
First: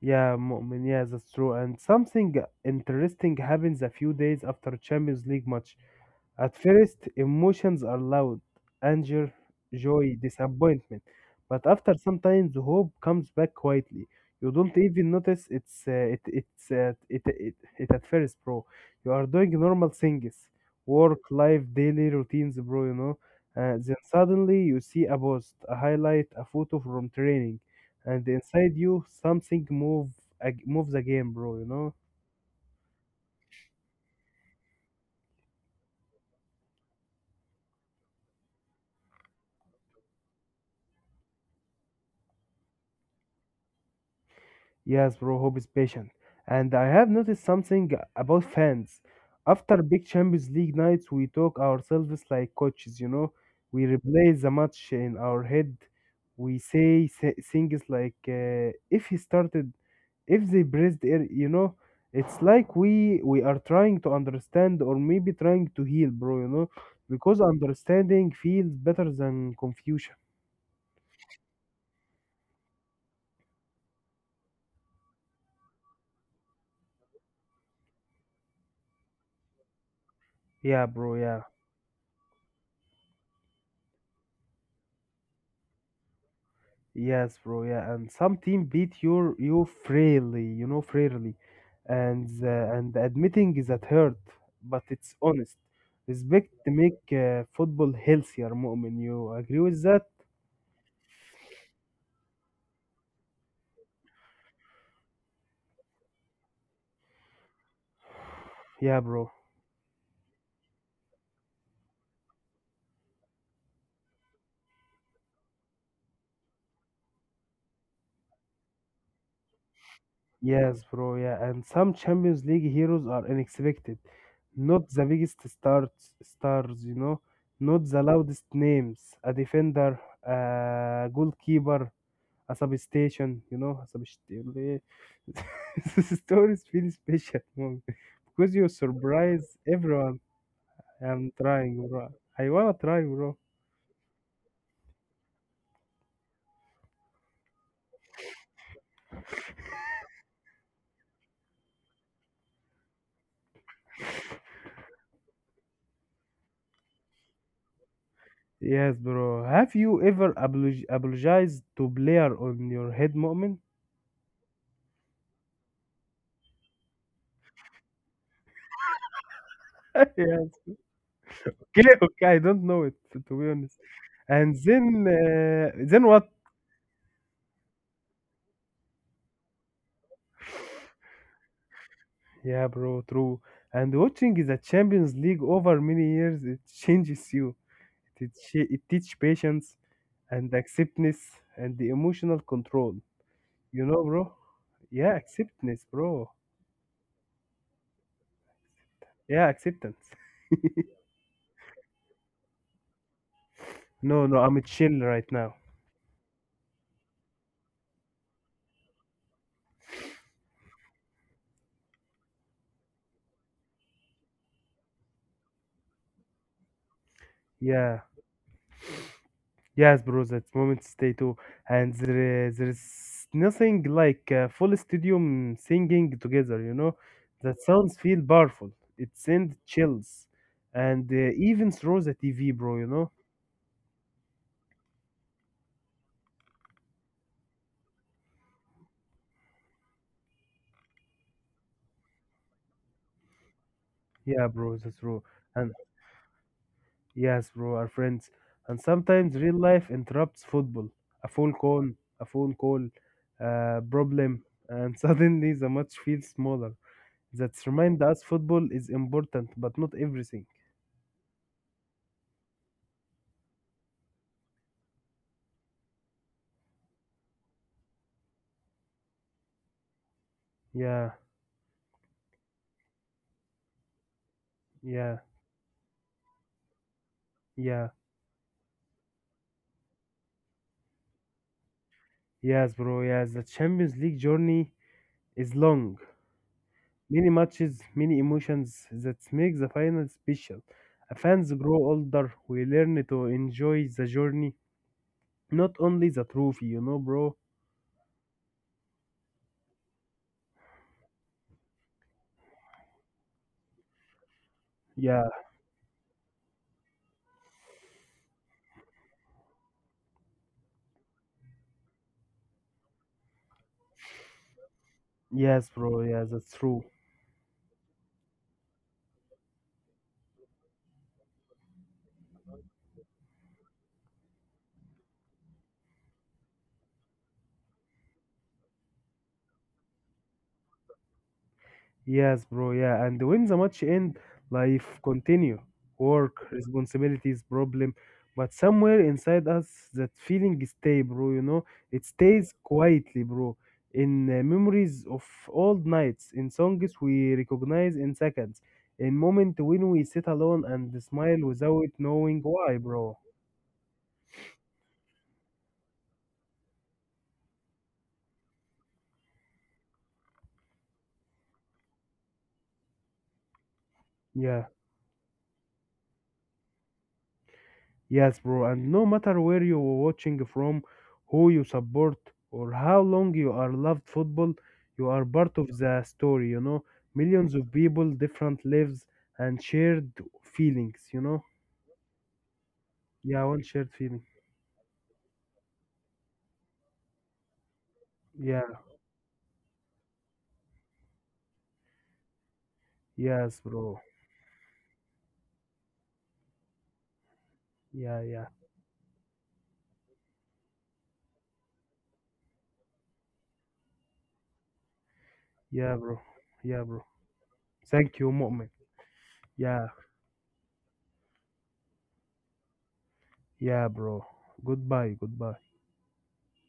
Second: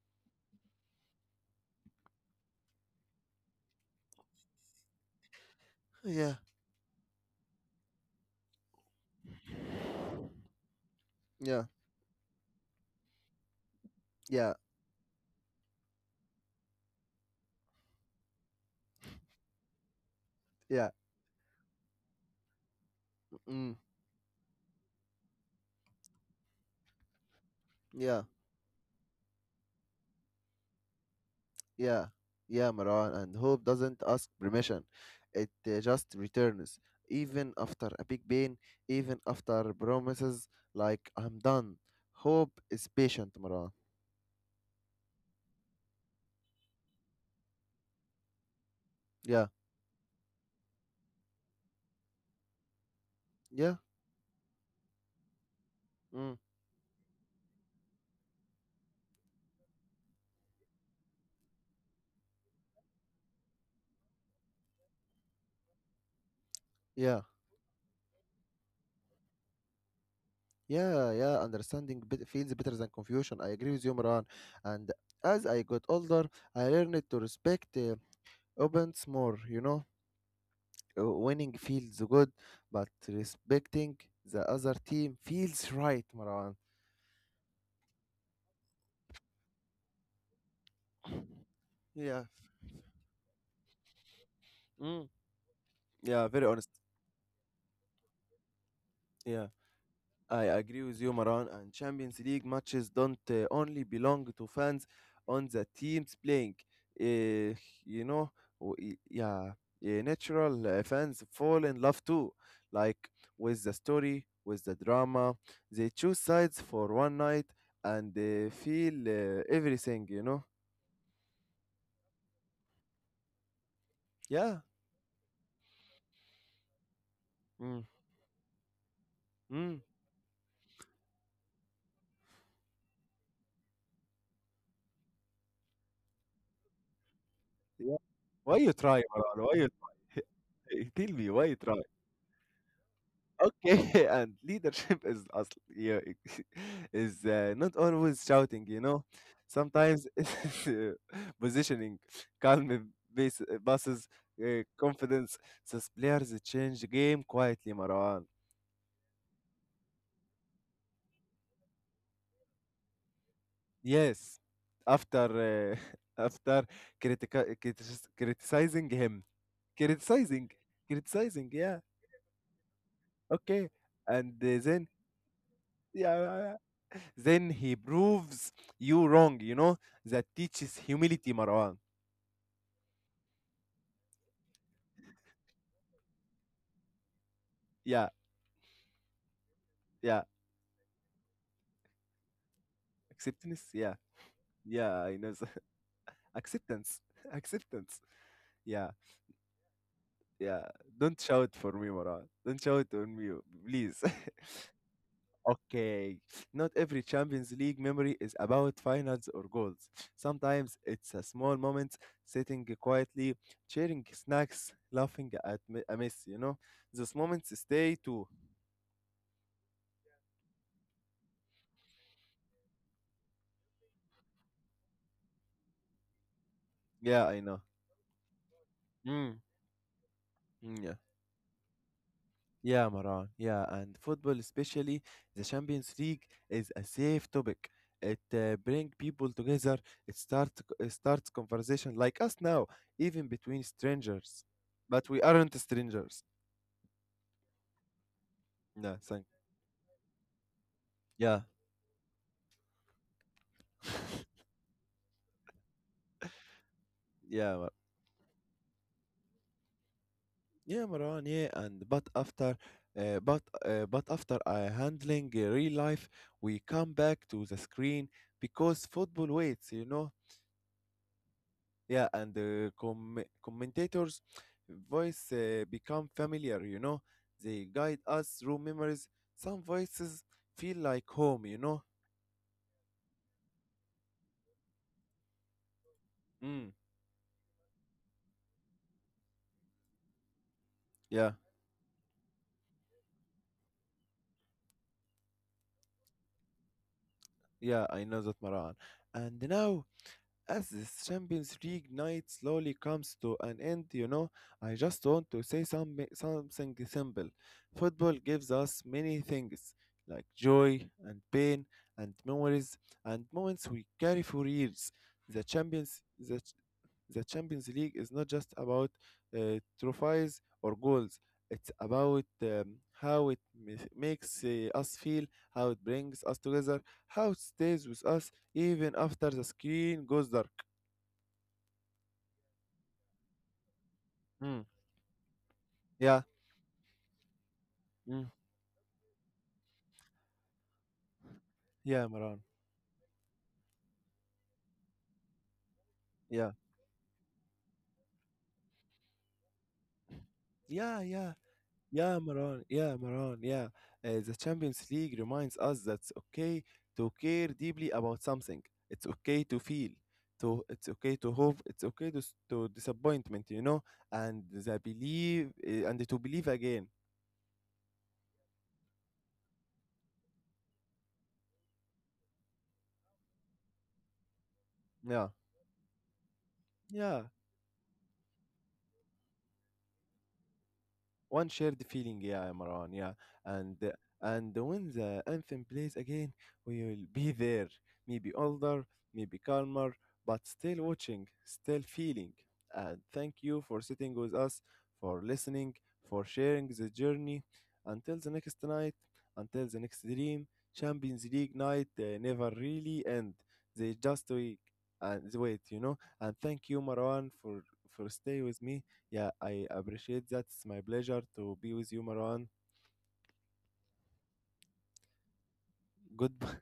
[SPEAKER 2] yeah, Mu'min, yeah, that's true. And something interesting happens a few days after Champions League match.
[SPEAKER 1] Yeah,
[SPEAKER 2] At first, emotions are loud, anger, joy, disappointment. But
[SPEAKER 1] yeah,
[SPEAKER 2] after some time, the hope comes back quietly. You
[SPEAKER 1] yeah,
[SPEAKER 2] don't even notice it's it it's it, it it at first, bro. You are doing normal things,
[SPEAKER 1] yeah,
[SPEAKER 2] work, life, daily routines, bro.
[SPEAKER 1] mm,
[SPEAKER 2] Then suddenly you see a post, a highlight, a photo from training,
[SPEAKER 1] yeah,
[SPEAKER 2] and inside you something move moves again, bro. You know.
[SPEAKER 1] yeah, yeah, Marwan. And hope doesn't ask permission, it just returns, even after a big pain, even after promises like I'm done. Hope is patient, Marwan.
[SPEAKER 2] Yes, bro, hope is patient. And I have noticed something about fans.
[SPEAKER 1] Yeah,
[SPEAKER 2] After big Champions League nights, we talk ourselves like coaches, you know.
[SPEAKER 1] yeah,
[SPEAKER 2] We replay the match in our head.
[SPEAKER 1] mm,
[SPEAKER 2] We say things like, if he started, if they breathed air, you know. It's like we are trying to understand, or maybe trying to heal, bro, you know.
[SPEAKER 1] yeah.
[SPEAKER 2] Because understanding feels better than confusion.
[SPEAKER 1] Yeah, yeah, understanding feels better than confusion. I agree with you, Imran. And as I got older, I learned to respect opponents more, you know.
[SPEAKER 2] Yeah, bro, yeah.
[SPEAKER 1] Winning feels good, but respecting the other team feels right, Maran.
[SPEAKER 2] Yes, bro. Yeah, and some team beat your you freely, you know, freely,
[SPEAKER 1] Yeah.
[SPEAKER 2] and admitting is that hurt, but
[SPEAKER 1] Mm.
[SPEAKER 2] it's honest.
[SPEAKER 1] Yeah, very
[SPEAKER 2] Respect to
[SPEAKER 1] honest.
[SPEAKER 2] make football healthier, Mu'min. You
[SPEAKER 1] Yeah.
[SPEAKER 2] agree with that?
[SPEAKER 1] I agree with you, Maran. And Champions League matches don't only belong to fans on the teams playing. Uh, you know,
[SPEAKER 2] Yeah, bro.
[SPEAKER 1] yeah, yeah, natural fans fall in love too, like with the story, with the drama. They choose sides for one night and they feel everything. You know,
[SPEAKER 2] Yes, bro. Yeah, and some Champions League heroes are unexpected,
[SPEAKER 1] yeah.
[SPEAKER 2] not the biggest stars, stars, you know,
[SPEAKER 1] Mm.
[SPEAKER 2] not the loudest names. A
[SPEAKER 1] Mm.
[SPEAKER 2] defender, a goalkeeper, a substation, you know, a substation. This story is feel special moment
[SPEAKER 1] Yeah.
[SPEAKER 2] because
[SPEAKER 1] Why
[SPEAKER 2] you
[SPEAKER 1] you try,
[SPEAKER 2] surprise
[SPEAKER 1] Maran? Why you
[SPEAKER 2] everyone.
[SPEAKER 1] tell me
[SPEAKER 2] I'm
[SPEAKER 1] why you try.
[SPEAKER 2] trying, bro. I wanna try, bro.
[SPEAKER 1] Okay, and yeah, is not always shouting, you know. Sometimes it's positioning, calm base, buses, confidence. These players change the game quietly, Marwan.
[SPEAKER 2] Yes, bro. Have you ever apologized to player on your head moment?
[SPEAKER 1] Yes, after after criticizing him, criticizing,
[SPEAKER 2] Yes.
[SPEAKER 1] criticizing, yeah,
[SPEAKER 2] Okay, okay. I don't know it to be
[SPEAKER 1] okay,
[SPEAKER 2] honest.
[SPEAKER 1] and
[SPEAKER 2] And
[SPEAKER 1] uh, then
[SPEAKER 2] then what?
[SPEAKER 1] yeah, then he proves you wrong, you know? That teaches humility, Marwan.
[SPEAKER 2] Yeah, bro. True. And watching the Champions League over many years, it changes you.
[SPEAKER 1] Yeah,
[SPEAKER 2] It, it teach patience
[SPEAKER 1] yeah.
[SPEAKER 2] and acceptance and the emotional control.
[SPEAKER 1] Acceptance,
[SPEAKER 2] You
[SPEAKER 1] yeah.
[SPEAKER 2] know, bro?
[SPEAKER 1] Yeah,
[SPEAKER 2] Yeah,
[SPEAKER 1] I know. That.
[SPEAKER 2] acceptance, bro.
[SPEAKER 1] Acceptance. Acceptance. Yeah,
[SPEAKER 2] Yeah, acceptance.
[SPEAKER 1] yeah. Don't shout for me, Marwan. Don't shout on me, please.
[SPEAKER 2] No, no, I'm chill right now.
[SPEAKER 1] Okay. Not every Champions League memory is about finals or goals. Sometimes it's a small moment, sitting quietly, sharing snacks, laughing at a mess, you know? Those moments stay
[SPEAKER 2] Yeah.
[SPEAKER 1] too.
[SPEAKER 2] Yes, bro, that moment stay too. And there's nothing like full stadium singing together, you know?
[SPEAKER 1] Yeah, I
[SPEAKER 2] That
[SPEAKER 1] know.
[SPEAKER 2] sounds feel powerful. It
[SPEAKER 1] Mm.
[SPEAKER 2] sends chills.
[SPEAKER 1] Mm, yeah.
[SPEAKER 2] And even through the TV, bro, you
[SPEAKER 1] Yeah,
[SPEAKER 2] know?
[SPEAKER 1] Maran. Yeah, and football, especially the Champions League, is a safe topic. It brings people together. It start it starts conversation like us now, even between
[SPEAKER 2] Yeah,
[SPEAKER 1] strangers.
[SPEAKER 2] bro, that's
[SPEAKER 1] But
[SPEAKER 2] true.
[SPEAKER 1] we aren't
[SPEAKER 2] And.
[SPEAKER 1] strangers.
[SPEAKER 2] Yes, bro, our friends. And
[SPEAKER 1] No, thank.
[SPEAKER 2] sometimes real life interrupts football. A
[SPEAKER 1] Yeah,
[SPEAKER 2] phone call, a phone call, a problem, and suddenly the match feels smaller. That
[SPEAKER 1] yeah,
[SPEAKER 2] reminds us football is important, but not everything.
[SPEAKER 1] yeah, Maran. Yeah, and but after, but after handling real life, we come back to the screen because football waits. You know.
[SPEAKER 2] Yeah,
[SPEAKER 1] Yeah, and the commentators'
[SPEAKER 2] yeah,
[SPEAKER 1] voice become familiar, you know. They
[SPEAKER 2] yeah.
[SPEAKER 1] guide us through memories. Some voices feel like home, you know.
[SPEAKER 2] Yes, bro, yes. The Champions League journey is long.
[SPEAKER 1] Mm,
[SPEAKER 2] Many matches, many emotions that make the final special. Our
[SPEAKER 1] yeah,
[SPEAKER 2] fans grow older, we learn to enjoy the journey, not only the trophy, you know, bro.
[SPEAKER 1] yeah, I know that, Maran. And now, as this Champions League night slowly comes to an end, you know, I just
[SPEAKER 2] Yeah.
[SPEAKER 1] want to say something simple. Football gives us many things like joy and pain and memories and moments we carry for years. The
[SPEAKER 2] Yes, bro.
[SPEAKER 1] Champions,
[SPEAKER 2] Yes, that's
[SPEAKER 1] the,
[SPEAKER 2] true.
[SPEAKER 1] the Champions League is not just about trophies or goals. It's about how it makes us feel, how it brings us together, how it stays with us, even after the skin goes dark.
[SPEAKER 2] Yes, bro. Yeah, and when the match end,
[SPEAKER 1] Mm.
[SPEAKER 2] life continue,
[SPEAKER 1] Yeah,
[SPEAKER 2] work, responsibilities, problem,
[SPEAKER 1] mm,
[SPEAKER 2] but somewhere inside us, that feeling stay, bro. You know, it
[SPEAKER 1] yeah, Maran.
[SPEAKER 2] stays quietly, bro. In memories of old nights, in
[SPEAKER 1] Yeah,
[SPEAKER 2] songs we recognize in seconds, in moment when we sit alone and
[SPEAKER 1] yeah,
[SPEAKER 2] smile
[SPEAKER 1] yeah,
[SPEAKER 2] without
[SPEAKER 1] yeah,
[SPEAKER 2] knowing
[SPEAKER 1] Maran.
[SPEAKER 2] why,
[SPEAKER 1] Yeah,
[SPEAKER 2] bro.
[SPEAKER 1] Maran. Yeah. The Champions League reminds us that it's okay to care deeply about something. It's okay to feel. To It's okay to hope. It's okay to disappointment. You know, and
[SPEAKER 2] Yeah.
[SPEAKER 1] the believe and to believe again.
[SPEAKER 2] Yes, bro, and no matter where you are watching from, who you support, or how long you are loved football, you are
[SPEAKER 1] Yeah,
[SPEAKER 2] part of the story, you know.
[SPEAKER 1] yeah.
[SPEAKER 2] Millions of people, different lives, and shared feelings, you know.
[SPEAKER 1] One shared feeling, yeah, Imran, yeah.
[SPEAKER 2] Yeah, one
[SPEAKER 1] and
[SPEAKER 2] shared
[SPEAKER 1] uh,
[SPEAKER 2] feeling.
[SPEAKER 1] and when the anthem plays again, we will be there, maybe
[SPEAKER 2] Yeah,
[SPEAKER 1] older, maybe calmer, but still watching, still feeling. And thank
[SPEAKER 2] yes,
[SPEAKER 1] you for
[SPEAKER 2] bro.
[SPEAKER 1] sitting with us, for listening, for sharing the journey,
[SPEAKER 2] Yeah,
[SPEAKER 1] until the
[SPEAKER 2] yeah,
[SPEAKER 1] next night, until the next dream. Champions League night never really end. They just wait and wait, you
[SPEAKER 2] yeah,
[SPEAKER 1] know.
[SPEAKER 2] bro.
[SPEAKER 1] And thank
[SPEAKER 2] Yeah,
[SPEAKER 1] you,
[SPEAKER 2] bro.
[SPEAKER 1] Marwan, for
[SPEAKER 2] Thank you,
[SPEAKER 1] stay with
[SPEAKER 2] Mu'min.
[SPEAKER 1] me. Yeah, I
[SPEAKER 2] Yeah,
[SPEAKER 1] appreciate that. It's my pleasure to be with you, Marwan.
[SPEAKER 2] yeah, bro. Goodbye, goodbye.
[SPEAKER 1] Goodbye.